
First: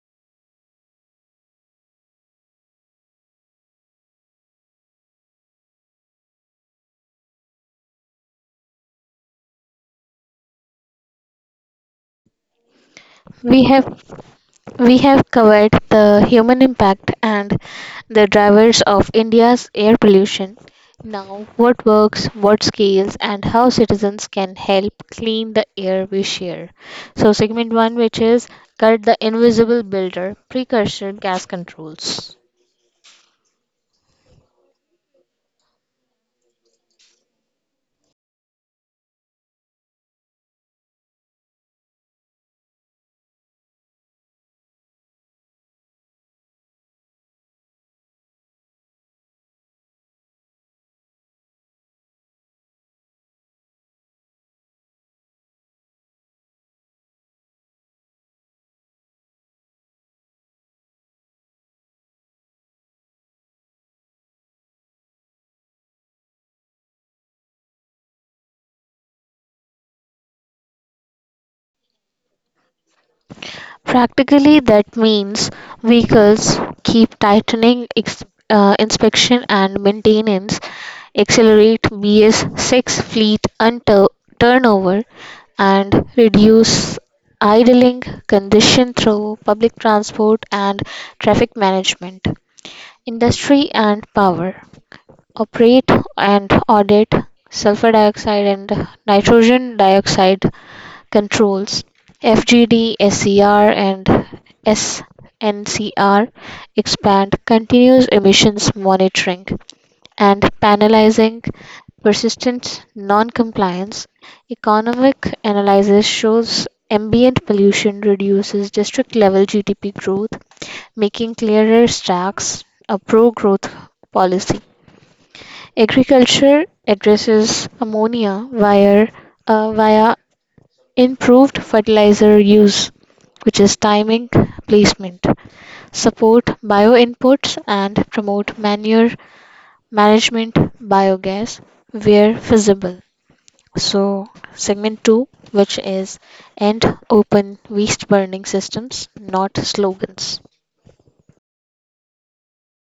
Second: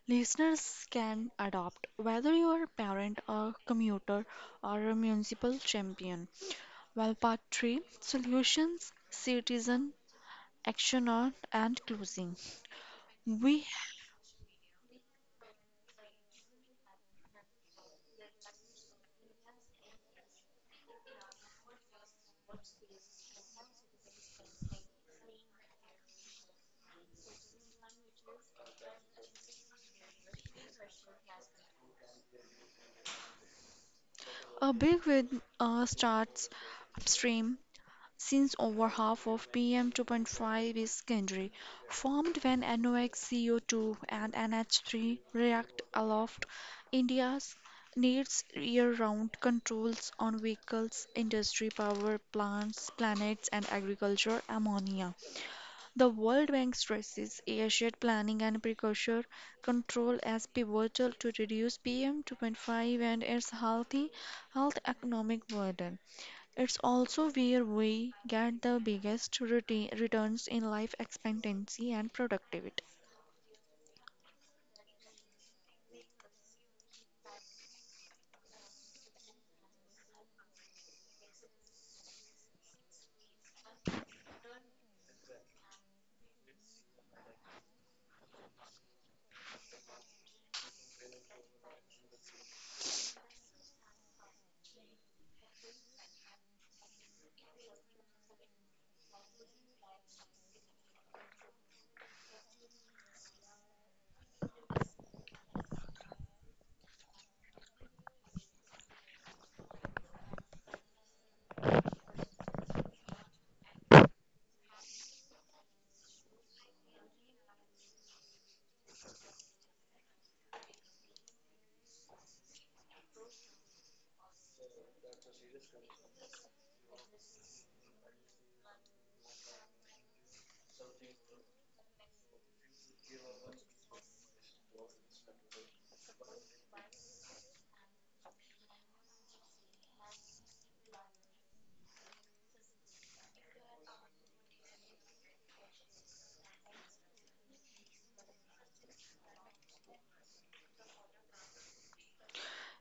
Listeners can adopt whether you are a parent, a commuter, or a municipal champion. Well, part three solutions, citizen action on and closing.
we
We
have We have covered the human impact and the drivers of India's air pollution. Now, what works, what scales, and how citizens can help clean the air we share. So, segment one, which is cut the invisible builder, precursor gas controls.
a big win uh, starts upstream since over half of P M two point five is secondary, formed when NOx, C O two, and N H three react aloft. India's needs year-round controls on vehicles, industry, power plants, planets, and agriculture. Ammonia. The World Bank stresses Asia's planning and precursor control as pivotal to reduce P M two point five and its healthy health economic burden. It's also where we get the biggest reti- returns in life expectancy and productivity.
Practically, that means vehicles keep tightening ex- uh, inspection and maintenance, accelerate B S six fleet and tur- turnover, and reduce idling condition through public transport and traffic management. Industry and power operate and audit sulfur dioxide and nitrogen dioxide controls F G D, S E R, and S N C R expand continuous emissions monitoring and penalizing persistent non-compliance. Economic analysis shows ambient pollution reduces district-level G D P growth, making clearer stacks a pro-growth policy. Agriculture addresses ammonia via, uh, via improved fertilizer use, which is timing, placement, support bioinputs and promote manure management, biogas where feasible. So, segment two, which is end open waste burning systems, not slogans.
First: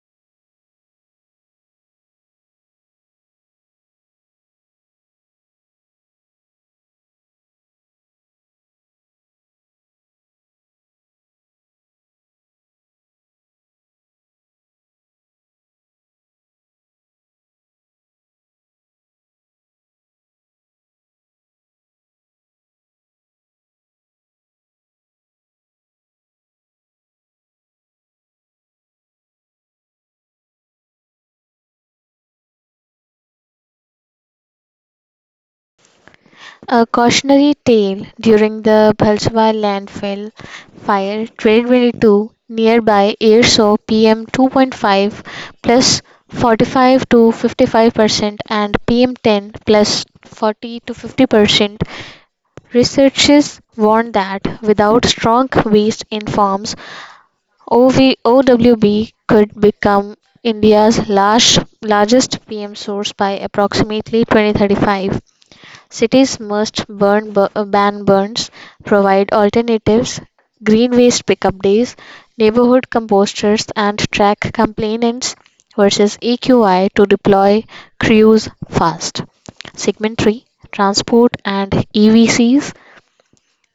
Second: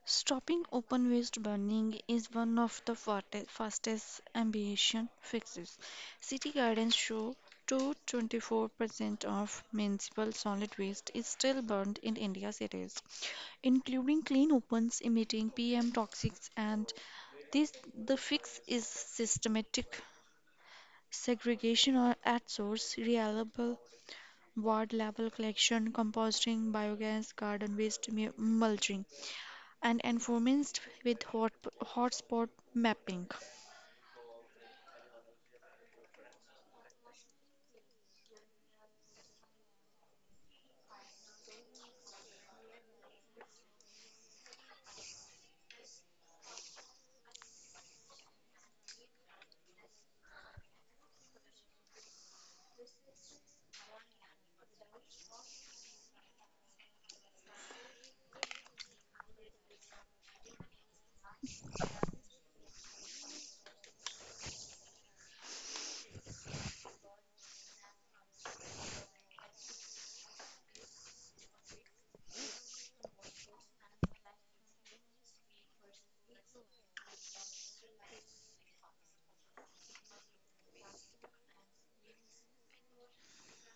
Stopping open waste burning is one of the forte- fastest ambition fixes. City gardens show to twenty-four percent of municipal solid waste is still burned in India's cities, including clean opens emitting P M toxics, and this the fix is systematic segregation or at source, reliable ward level collection, composting, biogas, garden waste mu- mulching, and enforced with hot, hotspot mapping.
A cautionary tale during the Bhalswa landfill fire twenty twenty-two nearby air saw P M two point five plus forty-five to fifty-five percent and P M ten plus forty to fifty percent. Researchers warn that without strong waste in farms, O V- O W B could become India's large, largest P M source by approximately twenty thirty-five. Cities must burn bu- uh, ban burns, provide alternatives, green waste pickup days, neighborhood composters, and track complainants versus E Q I to deploy crews fast. Segment three Transport and E V Cs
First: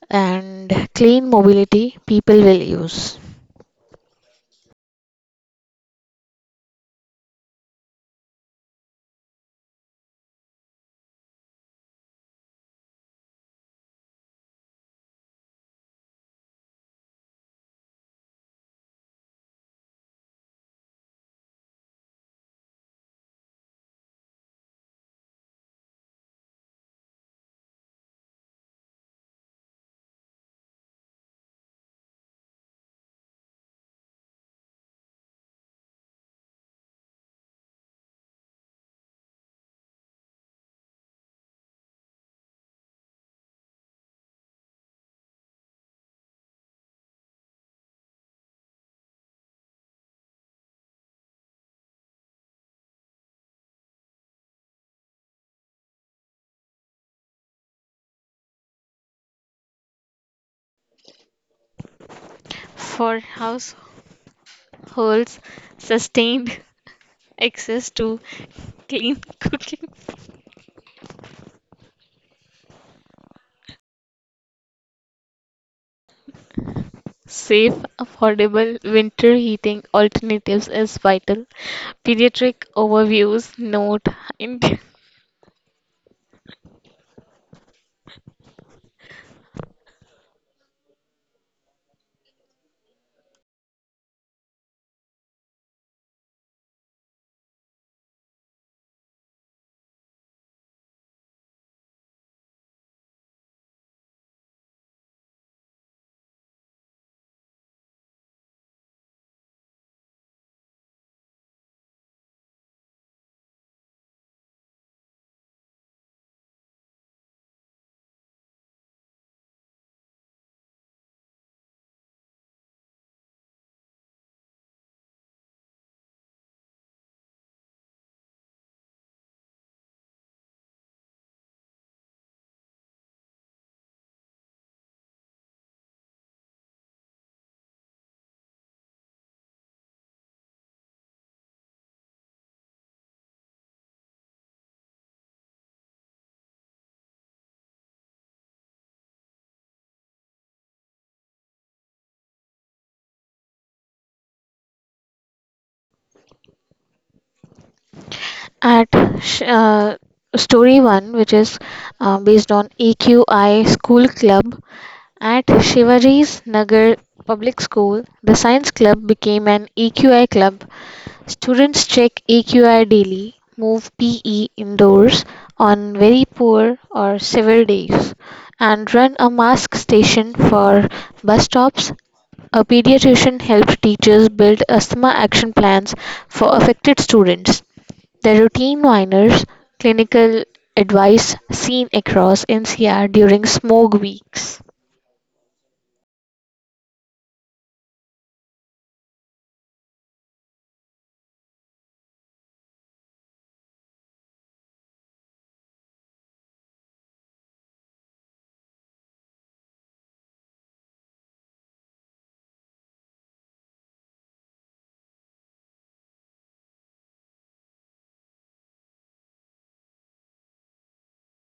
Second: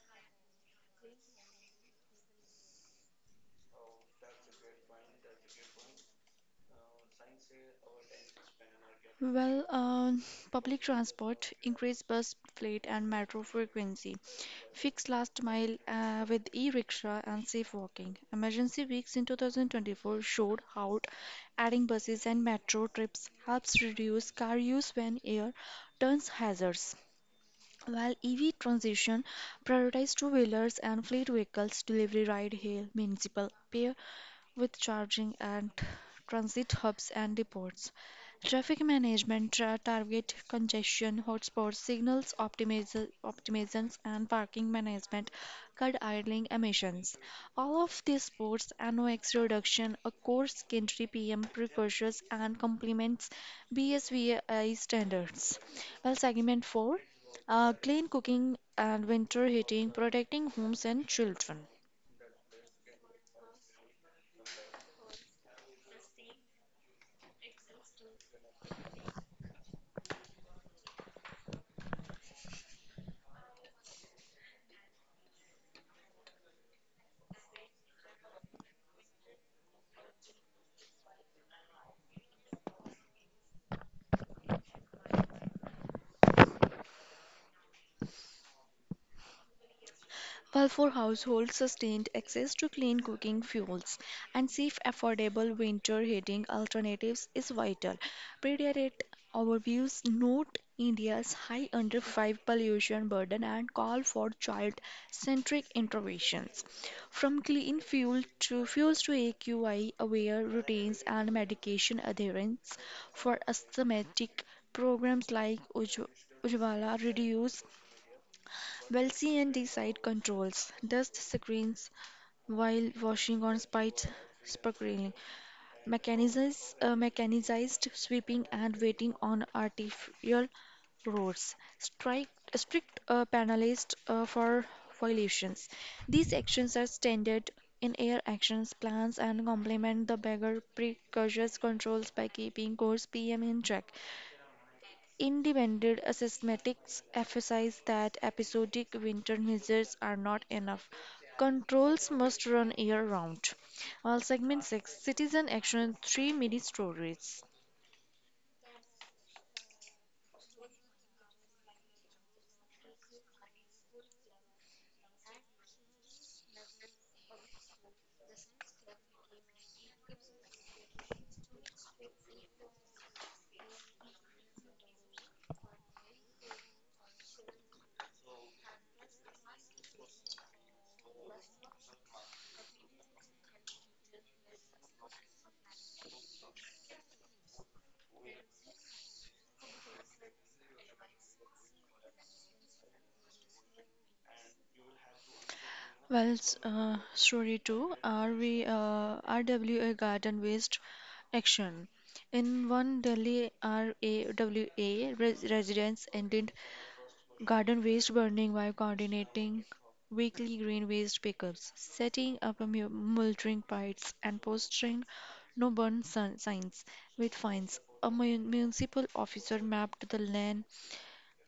and clean mobility people will use.
Well, um, Public transport, increased bus fleet and metro frequency, fixed last mile uh, with e-rickshaw and safe walking. Emergency weeks in twenty twenty-four showed how adding buses and metro trips helps reduce car use when air turns hazards. While E V transition prioritized two-wheelers and fleet vehicles, delivery, ride-hail, municipal, peer with charging and transit hubs and depots. Traffic management tra- target congestion hotspots, signals optimiz- optimizations, and parking management cut idling emissions. All of these supports NOx reduction, a core secondary P M precursors, and complements B S V I standards. Well, segment four, uh, clean cooking and winter heating, protecting homes and children.
For households, sustained access to clean cooking. Safe, affordable winter heating alternatives is vital. Pediatric overviews note in
While for households, sustained access to clean cooking fuels and safe, affordable winter heating alternatives is vital. Predirect overviews note India's high under five pollution burden and call for child-centric interventions. From clean fuel to fuels to A Q I aware routines and medication adherence for asthmatic programs like Ujj- Ujjwala reduce Welcy and Decide controls dust screens while washing on spite sparkling, mechanizes, uh, mechanized sweeping and waiting on artificial roads, strike, strict uh, penalized uh, for violations. These actions are standard in air actions plans and complement the bigger precocious controls by keeping course P M in check. Independent assessments emphasize that episodic winter measures are not enough. Controls must run year-round. Uh, segment six, Citizen Action three Mini Stories.
at sh- uh, story one, which is uh, based on A Q I School Club. At Shivaji's Nagar Public School, the Science Club became an E Q I club. Students check A Q I daily, move P E indoors on very poor or severe days, and run a mask station for bus stops. A pediatrician helps teachers build asthma action plans for affected students. The routine whiners clinical advice seen across N C R during smog weeks.
Well, s- uh, story two, R V, uh, R W A Garden Waste Action. In one Delhi R A W A, res- residents ended garden waste burning by coordinating weekly green waste pickups, setting up a mu- mulching piles, and posting no burn sun- signs with fines. A mu- municipal officer mapped the land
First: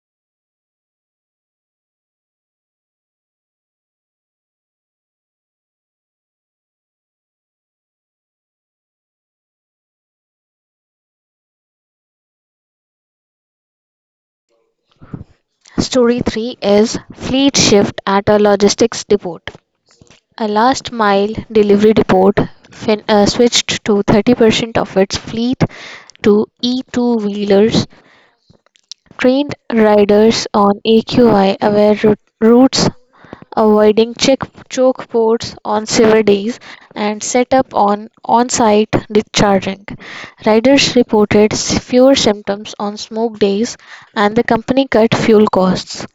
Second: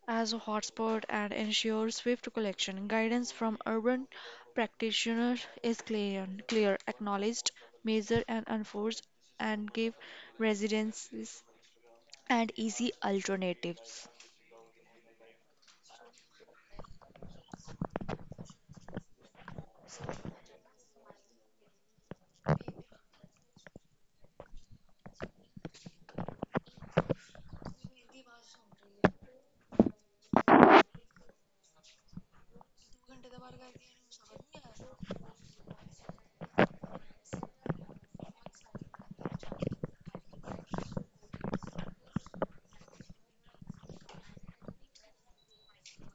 as a hotspot and ensures swift collection. Guidance from urban practitioners is clear, clear acknowledged, measured, and enforced, and give residences and easy alternatives.
Story three is Fleet Shift at a Logistics Depot. A last mile delivery depot fin- uh, switched to thirty percent of its fleet to E two wheelers, trained riders on A Q I aware rou- routes, avoiding check- choke ports on severe days, and set up on on site discharging. Riders reported s- fewer symptoms on smoke days, and the company cut fuel costs.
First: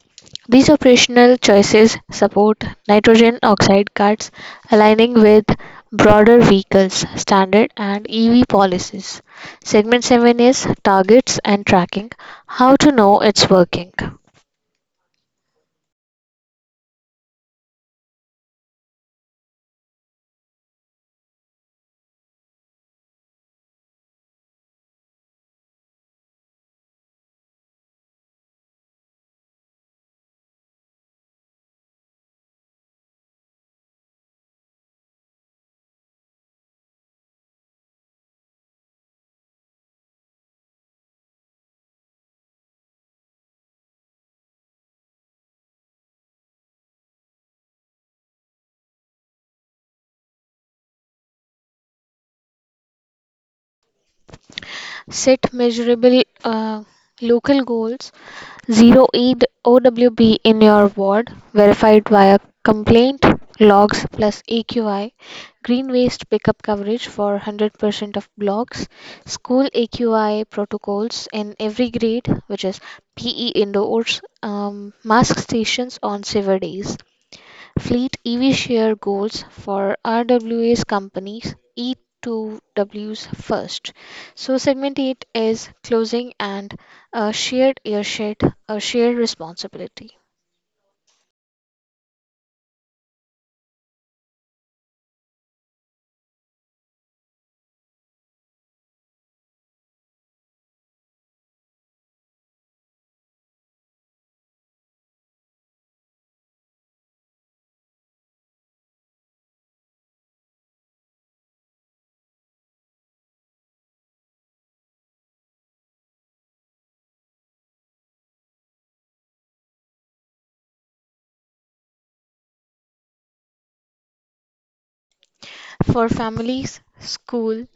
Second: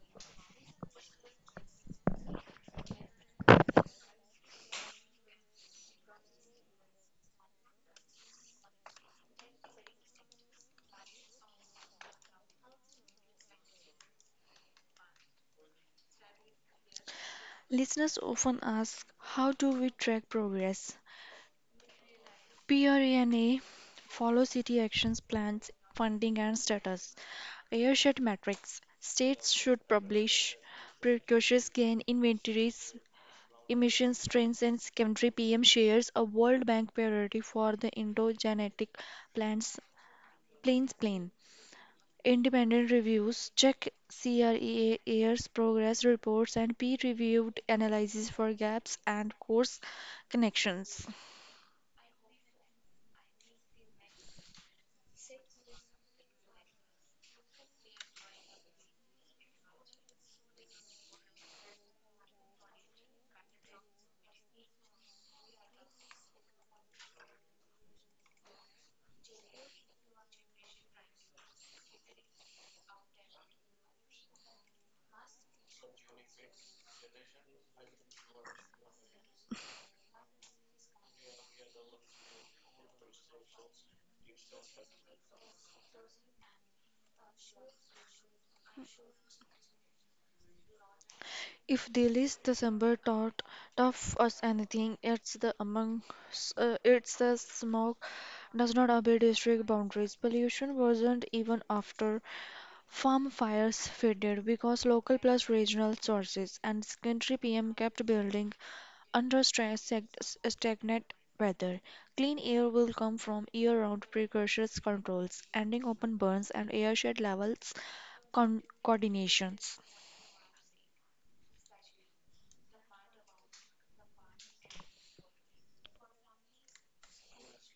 These operational choices support nitrogen oxide cuts, aligning with broader vehicles standard and E V policies. Segment seven is targets and tracking, how to know it's working.
Listeners often ask, how do we track progress? Prana follow city actions plans, funding and status. Airshed metrics. States should publish precocious gain inventories, emissions trends and secondary P M shares, a World Bank priority for the endogenetic plants plains plain. Independent reviews check C R E A's progress reports and peer-reviewed analysis for gaps and course connections.
Set measurable uh, local goals Zero Eid O W B in your ward verified via complaint logs plus A Q I. Green waste pickup coverage for one hundred percent of blocks. School A Q I protocols in every grade, which is P E indoors. Um, mask stations on sever days. Fleet E V share goals for R W A's companies E two Ws first. So segment eight is closing and a shared airshed, a shared responsibility.
If they list the summer taught tough as anything, it's the among uh, it's the smog does not obey district boundaries. Pollution wasn't even after farm fires faded because local plus regional sources and secondary P M kept building under stress, sag- s- stagnant weather. Clean air will come from year-round precursors controls, ending open burns and airshed levels con- coordinations.
For families, school,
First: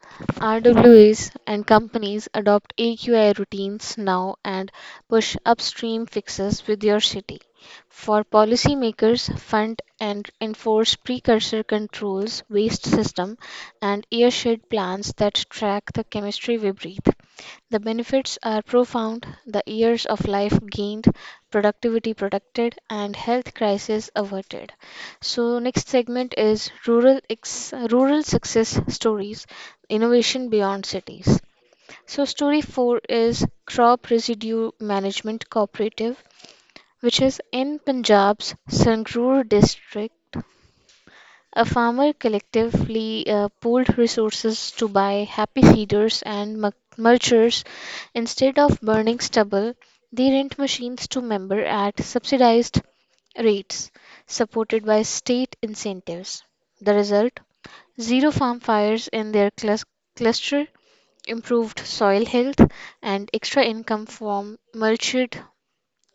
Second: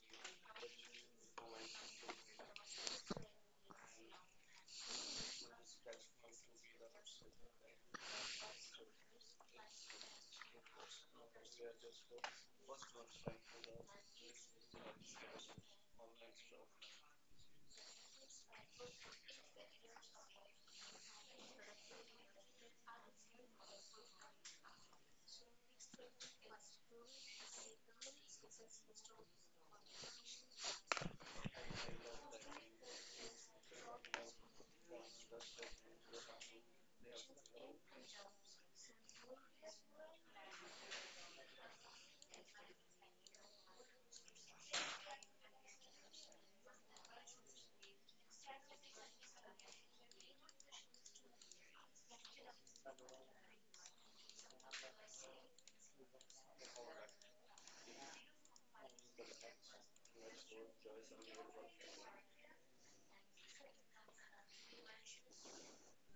R W As, and companies, adopt A Q I routines now and push upstream fixes with your city. For policymakers, fund and enforce precursor controls, waste system, and airshed plans that track the chemistry we breathe. The benefits are profound the years of life gained, productivity protected, and health crisis averted. So next segment is rural ex- rural success stories, innovation beyond cities. So story four is crop residue management cooperative, which is in Punjab's Sangrur district. A farmer collectively uh, pooled resources to buy happy seeders and mul- mulchers instead of burning stubble. They rent machines to member at subsidized rates supported by state incentives. The result zero farm fires in their clus- cluster, improved soil health, and extra income from mulched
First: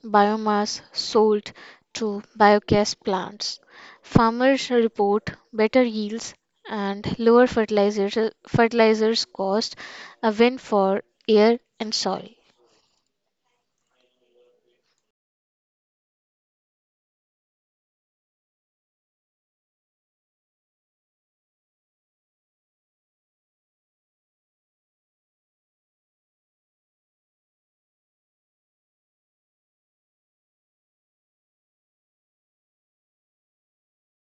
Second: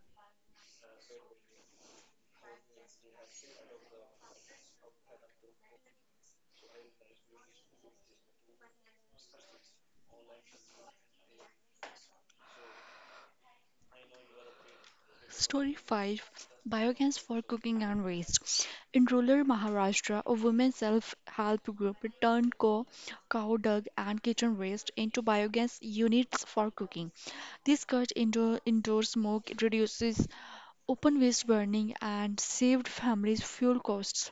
biomass sold to biogas plants. Farmers report better yields and lower fertilizer, fertilizers cost, a win for air and soil.
Story five, Biogas for Cooking and Waste. In rural Maharashtra, a women's self help group turned co- cow dung and kitchen waste into biogas units for cooking. This cut indoor, indoor smoke, reduces open waste burning, and saved families fuel costs.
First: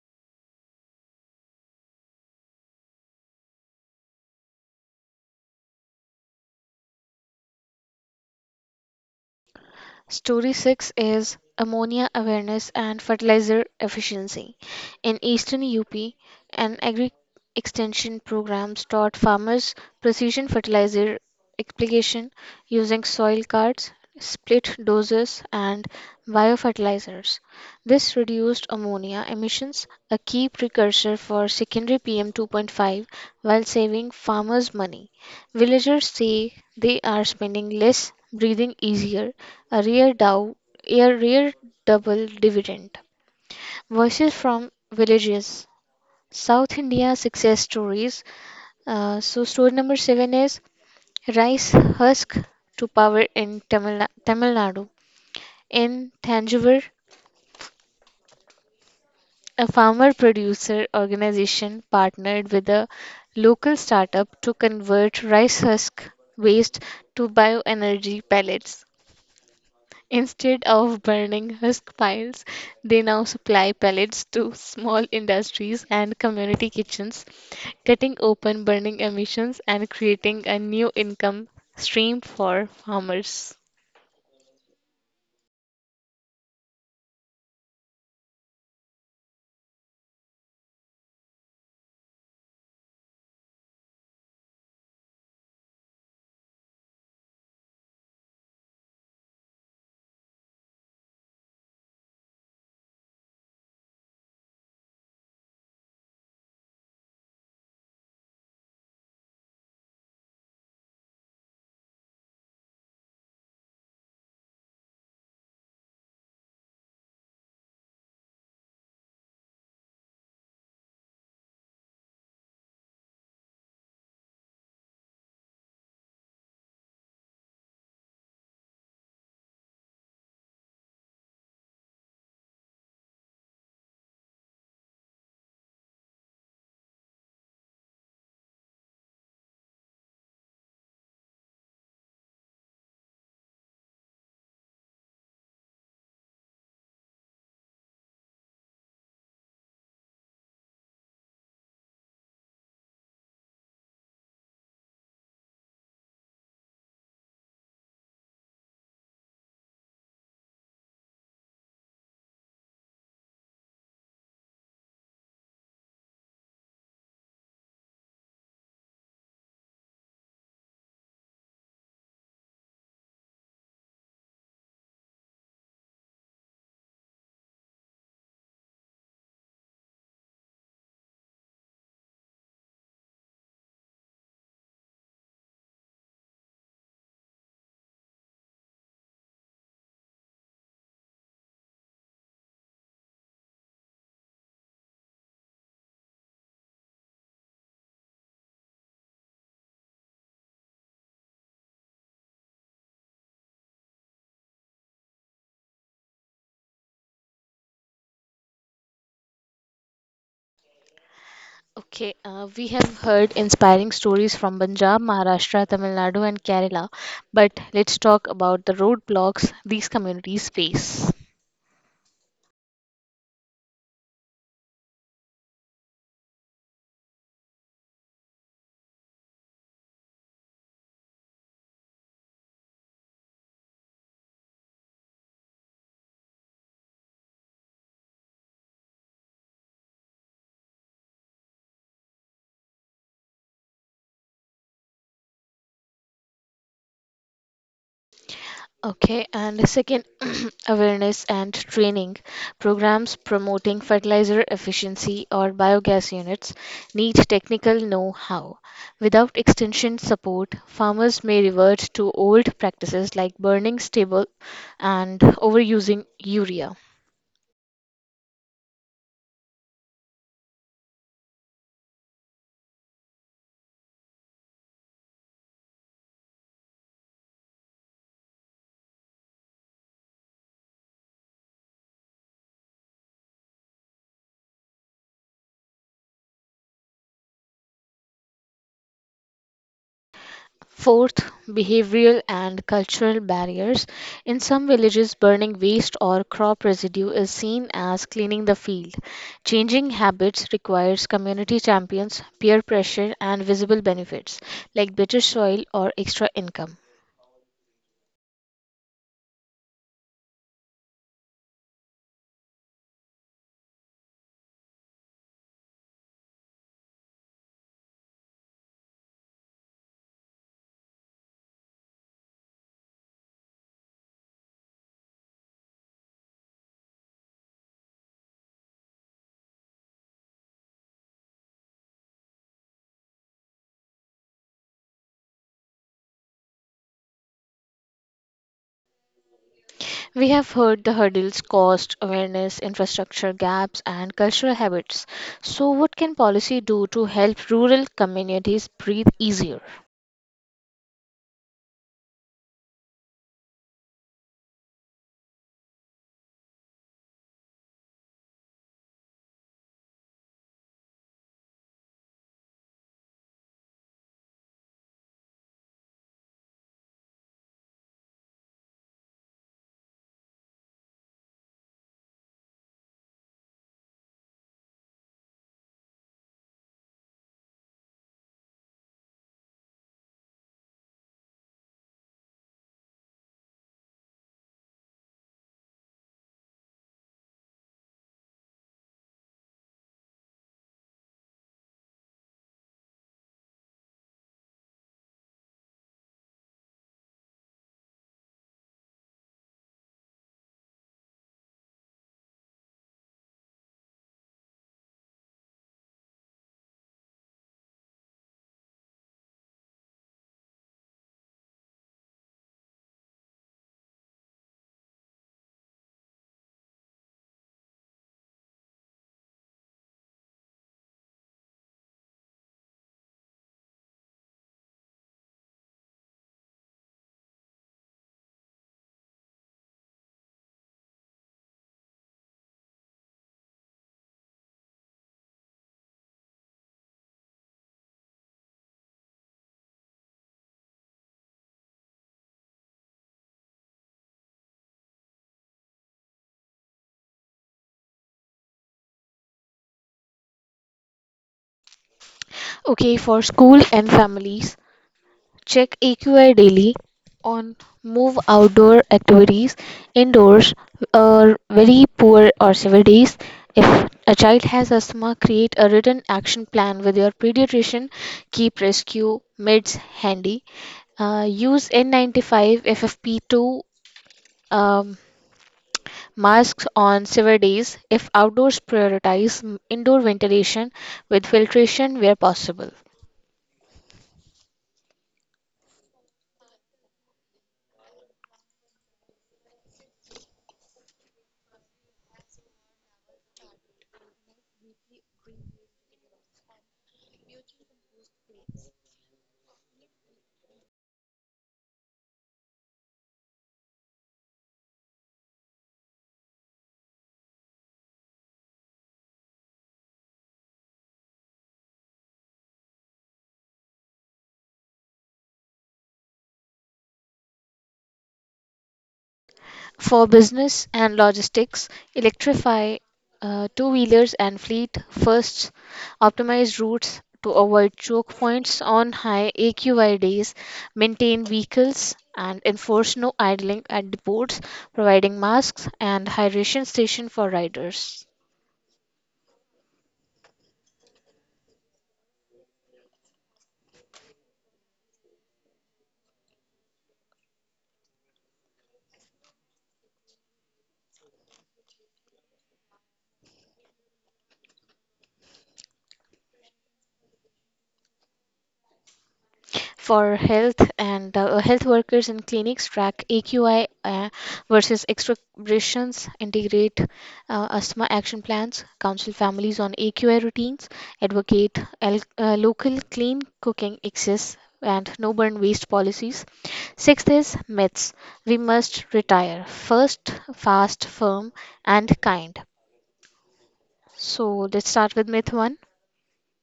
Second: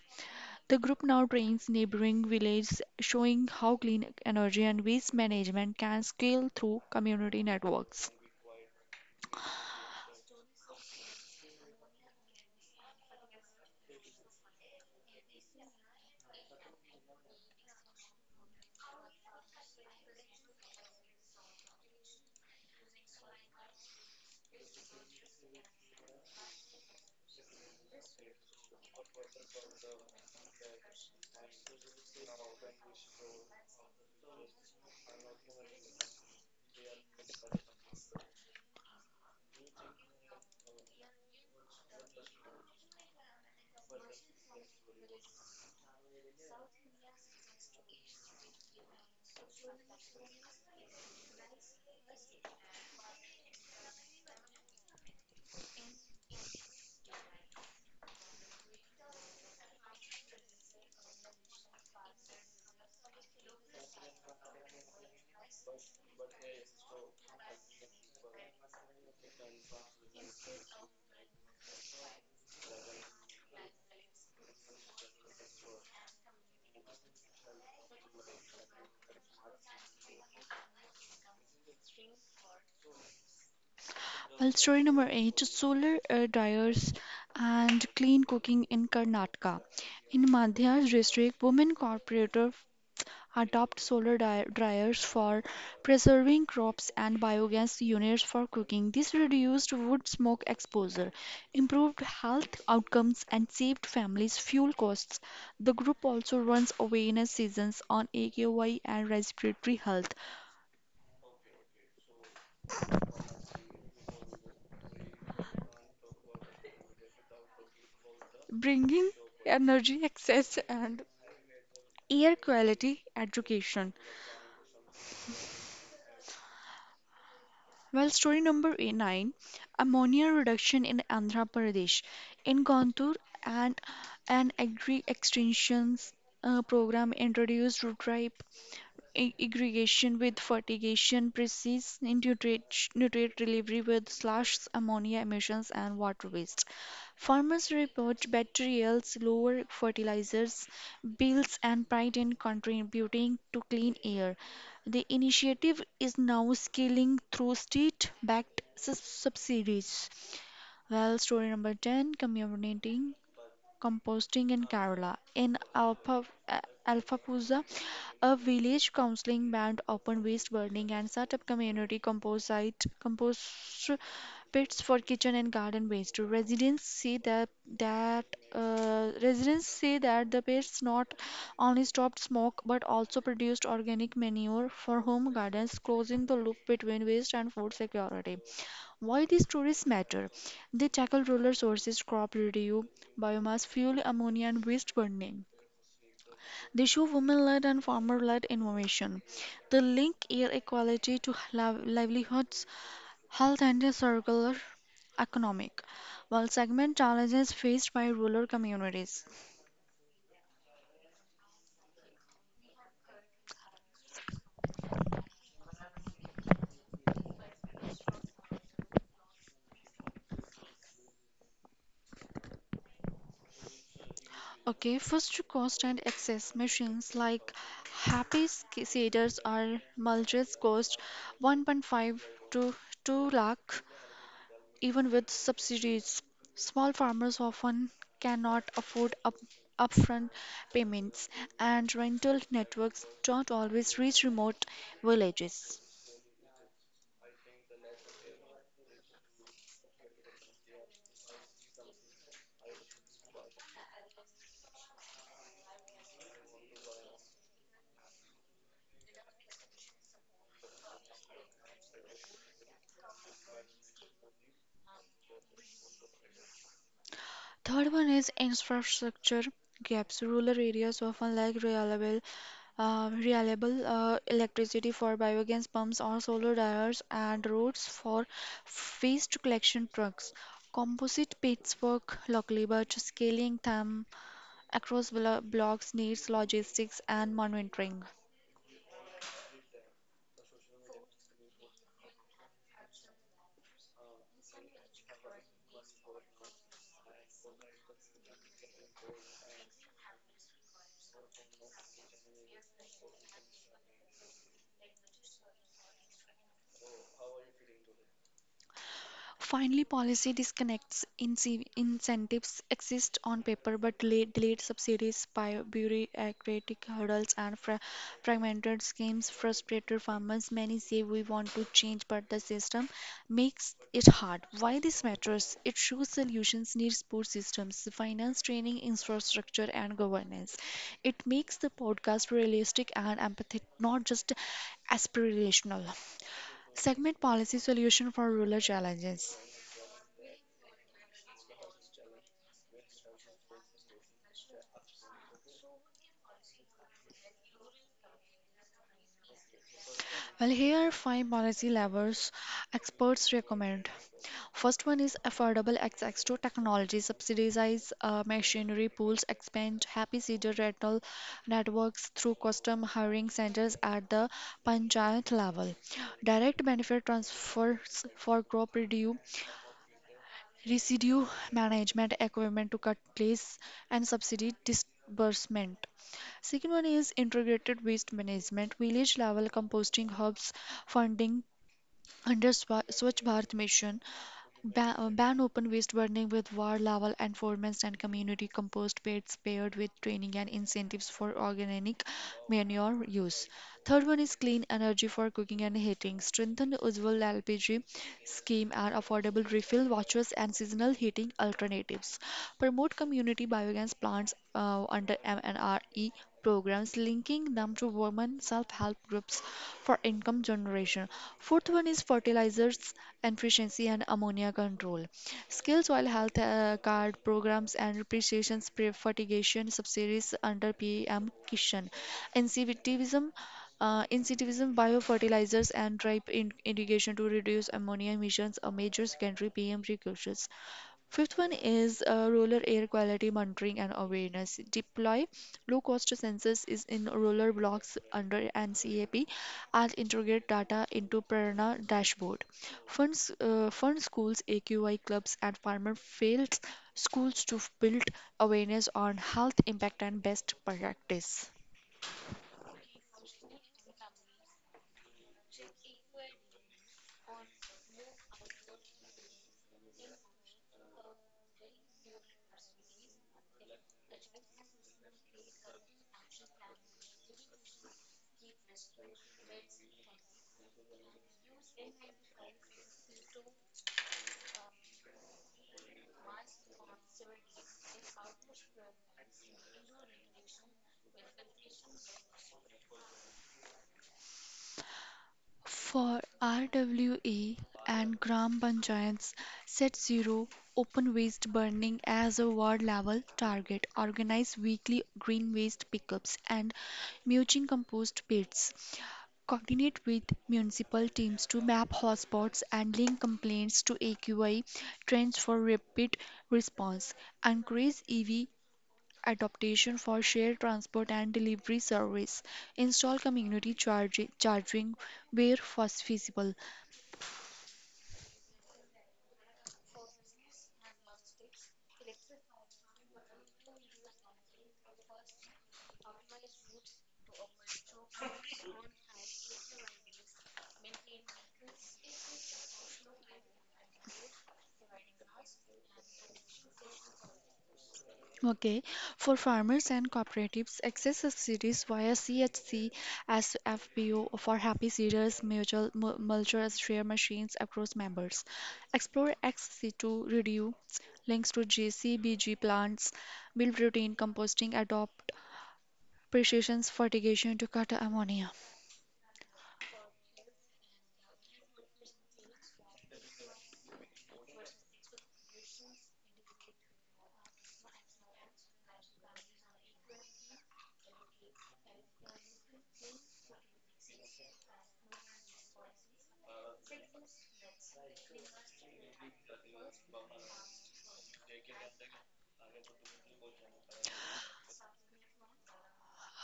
The group now trains neighboring villages, showing how clean energy and waste management can scale through community networks.
Story six is Ammonia Awareness and Fertilizer Efficiency. In eastern U P, an agri extension programs taught farmers precision fertilizer application using soil cards, split doses, and biofertilizers. This reduced ammonia emissions, a key precursor for secondary P M two point five, while saving farmers money. Villagers say they are spending less, breathing easier, a real, dow, a real double dividend. Voices from villages, South India success stories. Uh, so story number seven is rice husk to power in Tamil, Na- Tamil Nadu. In Thanjavur, a farmer producer organization partnered with a local startup to convert rice husk waste to bioenergy pellets. Instead of burning husk piles, they now supply pellets to small industries and community kitchens, cutting open burning emissions and creating a new income stream for farmers.
Well, story number eight solar uh, dryers and clean cooking in Karnataka. In Madhya district, women corporator adopt solar dry- dryers for preserving crops and biogas units for cooking. This reduced wood smoke exposure, improved health outcomes, and saved families fuel costs. The group also runs awareness sessions on A K Y and respiratory health, bringing energy access and air quality education. Well, story number eight- nine, ammonia reduction in Andhra Pradesh. In Gontur, and an agri extensions uh, program introduced to dry ag- aggregation with fertigation, precise nutrient, nutrient delivery with slash ammonia emissions and water waste. Farmers report better yields, lower fertilizers bills, and pride in contributing to clean air. The initiative is now scaling through state-backed sus- subsidies. Well, story number ten, community composting in Kerala. In Alpha, Alphapuza, a village counseling band opened waste burning and set up community composite compost pits for kitchen and garden waste. Residents see that that uh, residents say that the pits not only stopped smoke but also produced organic manure for home gardens, closing the loop between waste and food security. Why these stories matter? They tackle rural sources, crop residue, biomass, fuel, ammonia, and waste burning. They show women-led and farmer-led innovation. They link air equality to liv- livelihoods, health, and a circular economic, while segment challenges faced by rural communities.
Okay, uh, we have heard inspiring stories from Punjab, Maharashtra, Tamil Nadu, and Kerala, but let's talk about the roadblocks these communities face.
Okay, first to cost and access. Machines like Happy Seeders or mulches cost one point five to two lakh. Even with subsidies, small farmers often cannot afford up, upfront payments, and rental networks don't always reach remote villages.
Okay, and second, awareness and training programs promoting fertilizer efficiency or biogas units need technical know how. Without extension support, farmers may revert to old practices like burning stubble and overusing urea.
Third one is infrastructure gaps. Rural areas often lack reliable, uh, reliable uh, electricity for biogas pumps or solar dryers and roads for waste collection trucks. Composite pits work locally, but scaling them across blo- blocks needs logistics and monitoring.
Fourth, behavioral and cultural barriers. In some villages, burning waste or crop residue is seen as cleaning the field. Changing habits requires community champions, peer pressure, and visible benefits like better soil or extra income.
Finally, policy disconnects. Ince- Incentives exist on paper but delay- delayed subsidies, by bureaucratic hurdles, and fra- fragmented schemes frustrated farmers. Many say we want to change, but the system makes it hard. Why this matters? It shows solutions need support systems, finance, training, infrastructure, and governance. It makes the podcast realistic and empathetic, not just aspirational. Segment policy solution for rural challenges.
We have heard the hurdles, cost, awareness, infrastructure gaps, and cultural habits. So, what can policy do to help rural communities breathe easier?
Well, here are five policy levers experts recommend. First one is affordable access to technology, subsidize uh, machinery pools, expand happy seeder rental networks through custom hiring centers at the panchayat level. Direct benefit transfers for crop residue, residue management equipment to cut place and subsidy disbursement. Second one is integrated waste management, village level composting hubs, funding under Swa- Swachh Bharat Mission. Ban, uh, ban open waste burning with war, level enforcement, and community compost pits paired with training and incentives for organic manure use. Third one is clean energy for cooking and heating. Strengthen Ujjwal L P G scheme and affordable refill vouchers and seasonal heating alternatives. Promote community biogas plants uh, under M N R E programs, linking them to women self-help groups for income generation. Fourth one is fertilizers efficiency and ammonia control. Skills while health uh, card programs and depreciation sp- fertigation subsidies under P M Kishan. Incentivism uh, incentivism biofertilizers and drip in- irrigation to reduce ammonia emissions, a major secondary P M precursors. Fifth one is uh, rural air quality monitoring and awareness. Deploy low cost sensors is in rural blocks under N C A P and integrate data into Prerna dashboard. Funds uh, fund schools, A Q I clubs and farmer fields schools to build awareness on health impact and best practice.
Okay, for school and families, check A Q I daily on move outdoor activities indoors are very poor or severe days. If a child has asthma, create a written action plan with your pediatrician. Keep rescue meds handy. Uh, use N ninety-five F F P two um, masks on severe days. If outdoors, prioritize m- indoor ventilation with filtration where possible.
For R W A and Gram Panchayats, set zero open waste burning as a ward level target. Organize weekly green waste pickups and mulching compost pits. Coordinate with municipal teams to map hotspots and link complaints to A Q I trends for rapid response. Encourage E V adaptation for shared transport and delivery service. Install community chargi- charging where fas- feasible.
For business and logistics, electrify uh, two wheelers and fleet first optimize routes to avoid choke points on high A Q I days, maintain vehicles, and enforce no idling at the ports, providing masks and hydration station for riders.
Okay, for farmers and cooperatives, access subsidies via C H C as F P O for happy seeders, mutual mu- mulchers, share machines across members. Explore X C two reduce links to G C B G plants, build routine composting, adopt precision fertigation to cut ammonia.
For health and uh, health workers in clinics track A Q I uh, versus exacerbations, integrate uh, asthma action plans, counsel families on A Q I routines, advocate el- uh, local clean cooking access and no burn waste policies. Sixth is myths. We must retire first, fast, firm, and kind. So let's start with myth one.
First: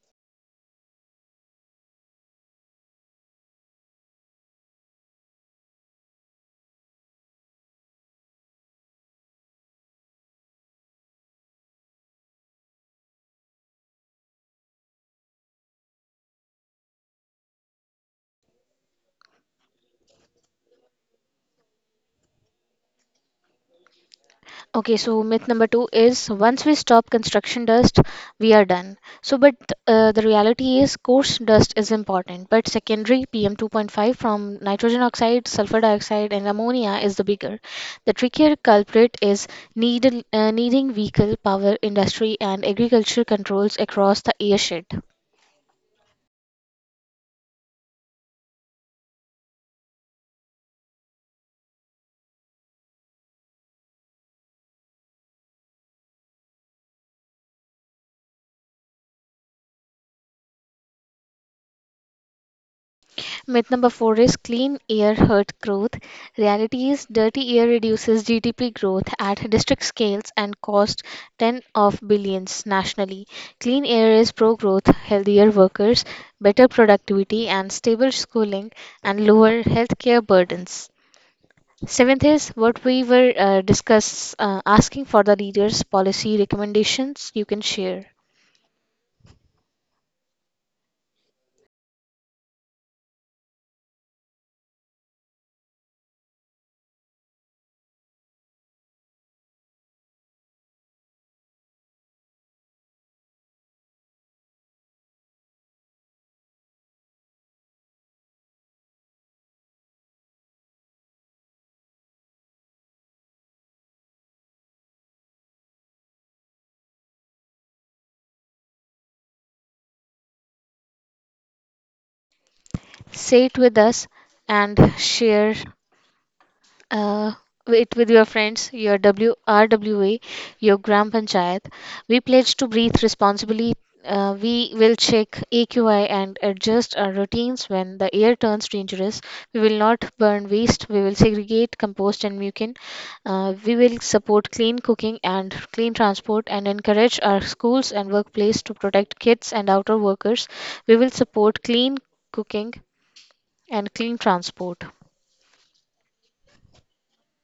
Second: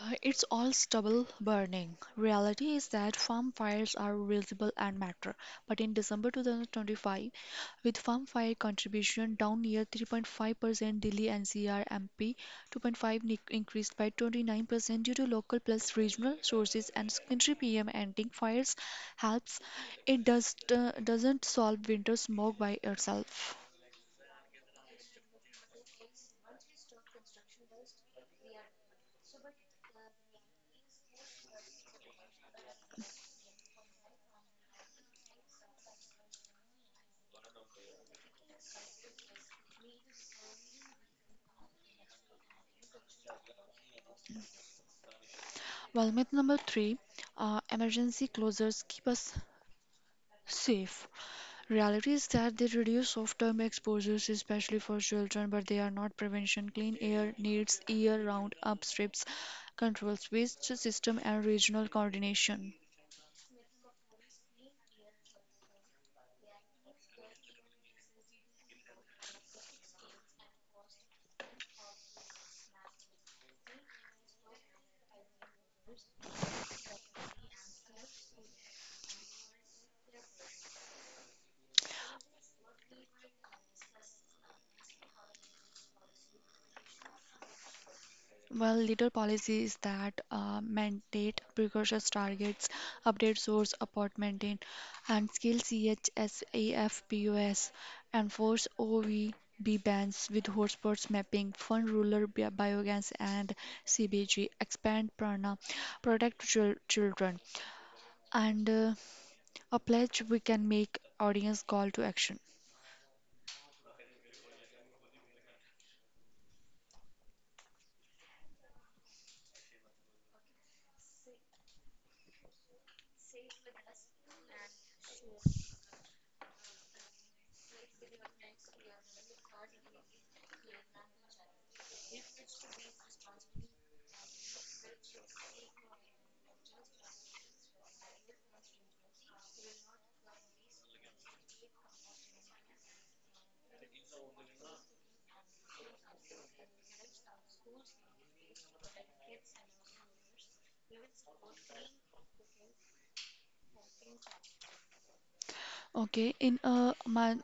Uh, It's all stubble burning. Reality is that farm fires are visible and matter. But in December twenty twenty-five, with farm fire contribution down near three point five percent, Delhi N C R M P two point five nic- increased by twenty-nine percent due to local plus regional sources and secondary P M ending fires helps. It does uh, doesn't solve winter smoke by itself.
Okay, so myth number two is once we stop construction dust, we are done. So, but uh, The reality is coarse dust is important, but secondary P M two point five from nitrogen oxide, sulfur dioxide, and ammonia is the bigger. The trickier culprit is needle, uh, needing vehicle, power, industry, and agriculture controls across the airshed.
Well, myth number three, uh, emergency closures keep us safe. Reality is that they reduce short-term exposures, especially for children, but they are not prevention. Clean air needs year-round upstrips, controls waste system, and regional coordination.
Myth number four is clean air hurt growth. Reality is dirty air reduces G D P growth at district scales and costs ten of billions nationally. Clean air is pro growth, healthier workers, better productivity, and stable schooling, and lower healthcare burdens. Seventh is what we were uh, discuss uh, asking for the leaders' policy recommendations you can share.
Well, leader policies that uh, mandate precocious targets, update source, apport maintain, and scale CHSAFPUS, enforce O V B bans with hotspots mapping, fund rural bi- biogas and C B G, expand prana, protect chil- children, and uh, a pledge we can make audience call to action.
Say it with us and share uh, it with your friends, your W R W A, your gram panchayat. We pledge to breathe responsibly. Uh, we will check A Q I and adjust our routines when the air turns dangerous. We will not burn waste. We will segregate, compost, and mucin. Uh, we will support clean cooking and clean transport and encourage our schools and workplace to protect kids and outdoor workers. We will support clean cooking and clean transport.
Okay, in a man,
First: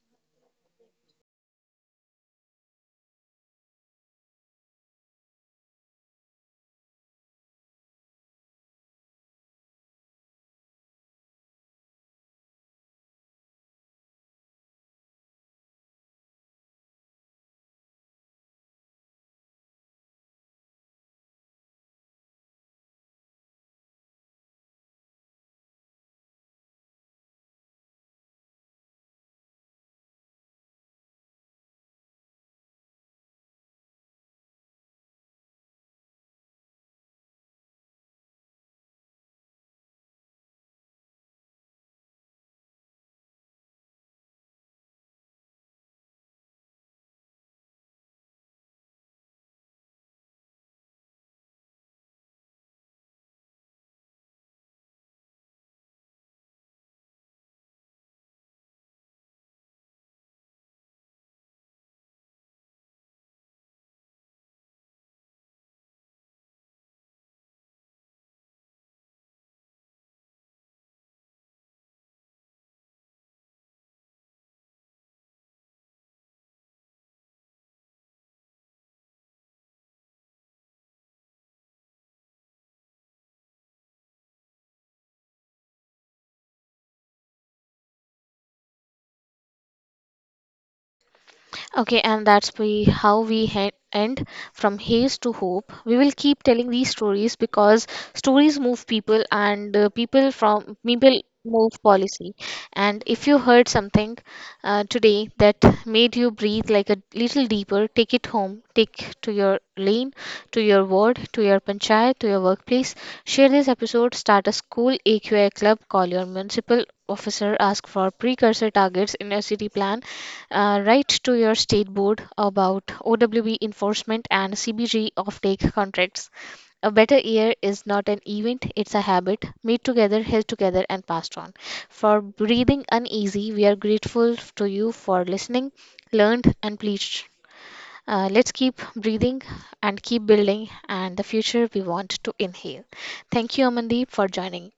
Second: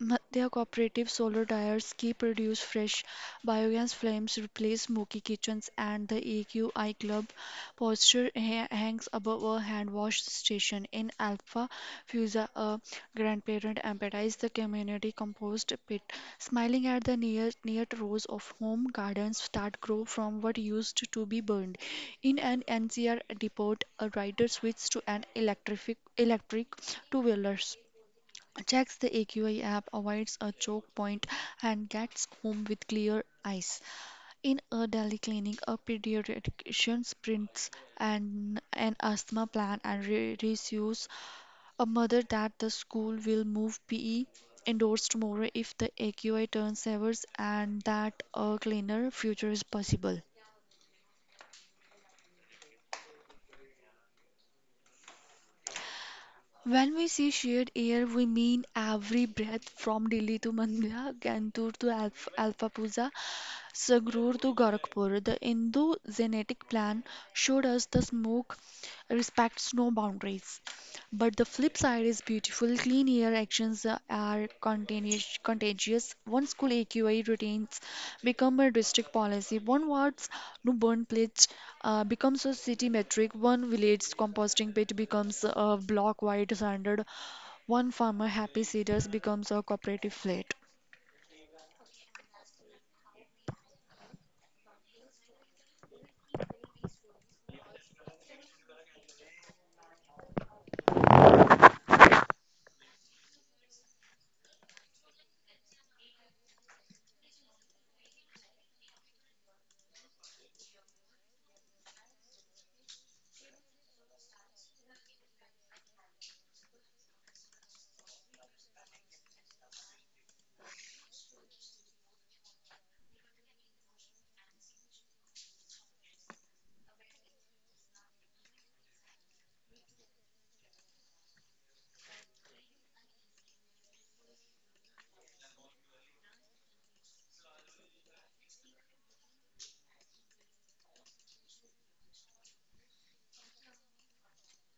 Madhya Cooperative solar tires ki produce fresh biogas flames replace smoky kitchens, and the A Q I Club poster ha- hangs above a hand wash station in Alpha Fusa. A grandparent empties the community compost pit, smiling at the near near rows of home gardens that grow from what used to be burned. In an N C R depot, a rider switches to an electric electric two wheelers, checks the A Q I app, avoids a choke point, and gets home with clear eyes. In a Delhi clinic, a pediatrician prints an, an asthma plan and re- reassures a mother that the school will move P E indoors tomorrow if the A Q I turns severs and that a cleaner future is possible. When we see shared air, we mean every breath from Delhi to Mandya, Kantur to Alf- Alfapuza, Sagrur to Gorakhpur. The Hindu genetic plan showed us the smoke respects no boundaries. But the flip side is beautiful. Clean air actions are contagious. contagious. One school A Q I routines become a district policy. One ward's no burn pledge uh, becomes a city metric. One village's composting pit becomes a block-wide standard. One farmer happy cedars becomes a cooperative flat.
Okay, and that's we how we he- end from haze to hope. We will keep telling these stories because stories move people, and uh, people from people move policy. And if you heard something uh, today that made you breathe like a little deeper, take it home, take to your lane, to your ward, to your panchayat, to your workplace. Share this episode. Start a school A Q I club. Call your municipal officer. Ask for precursor targets in your city plan. Uh, write to your state board about O W B enforcement and C B G offtake contracts. A better year is not an event, it's a habit. Made together, held together, and passed on. For breathing uneasy, we are grateful to you for listening, learned, and pleased. Uh, let's keep breathing and keep building, and the future we want to inhale. Thank you, Amandeep, for joining.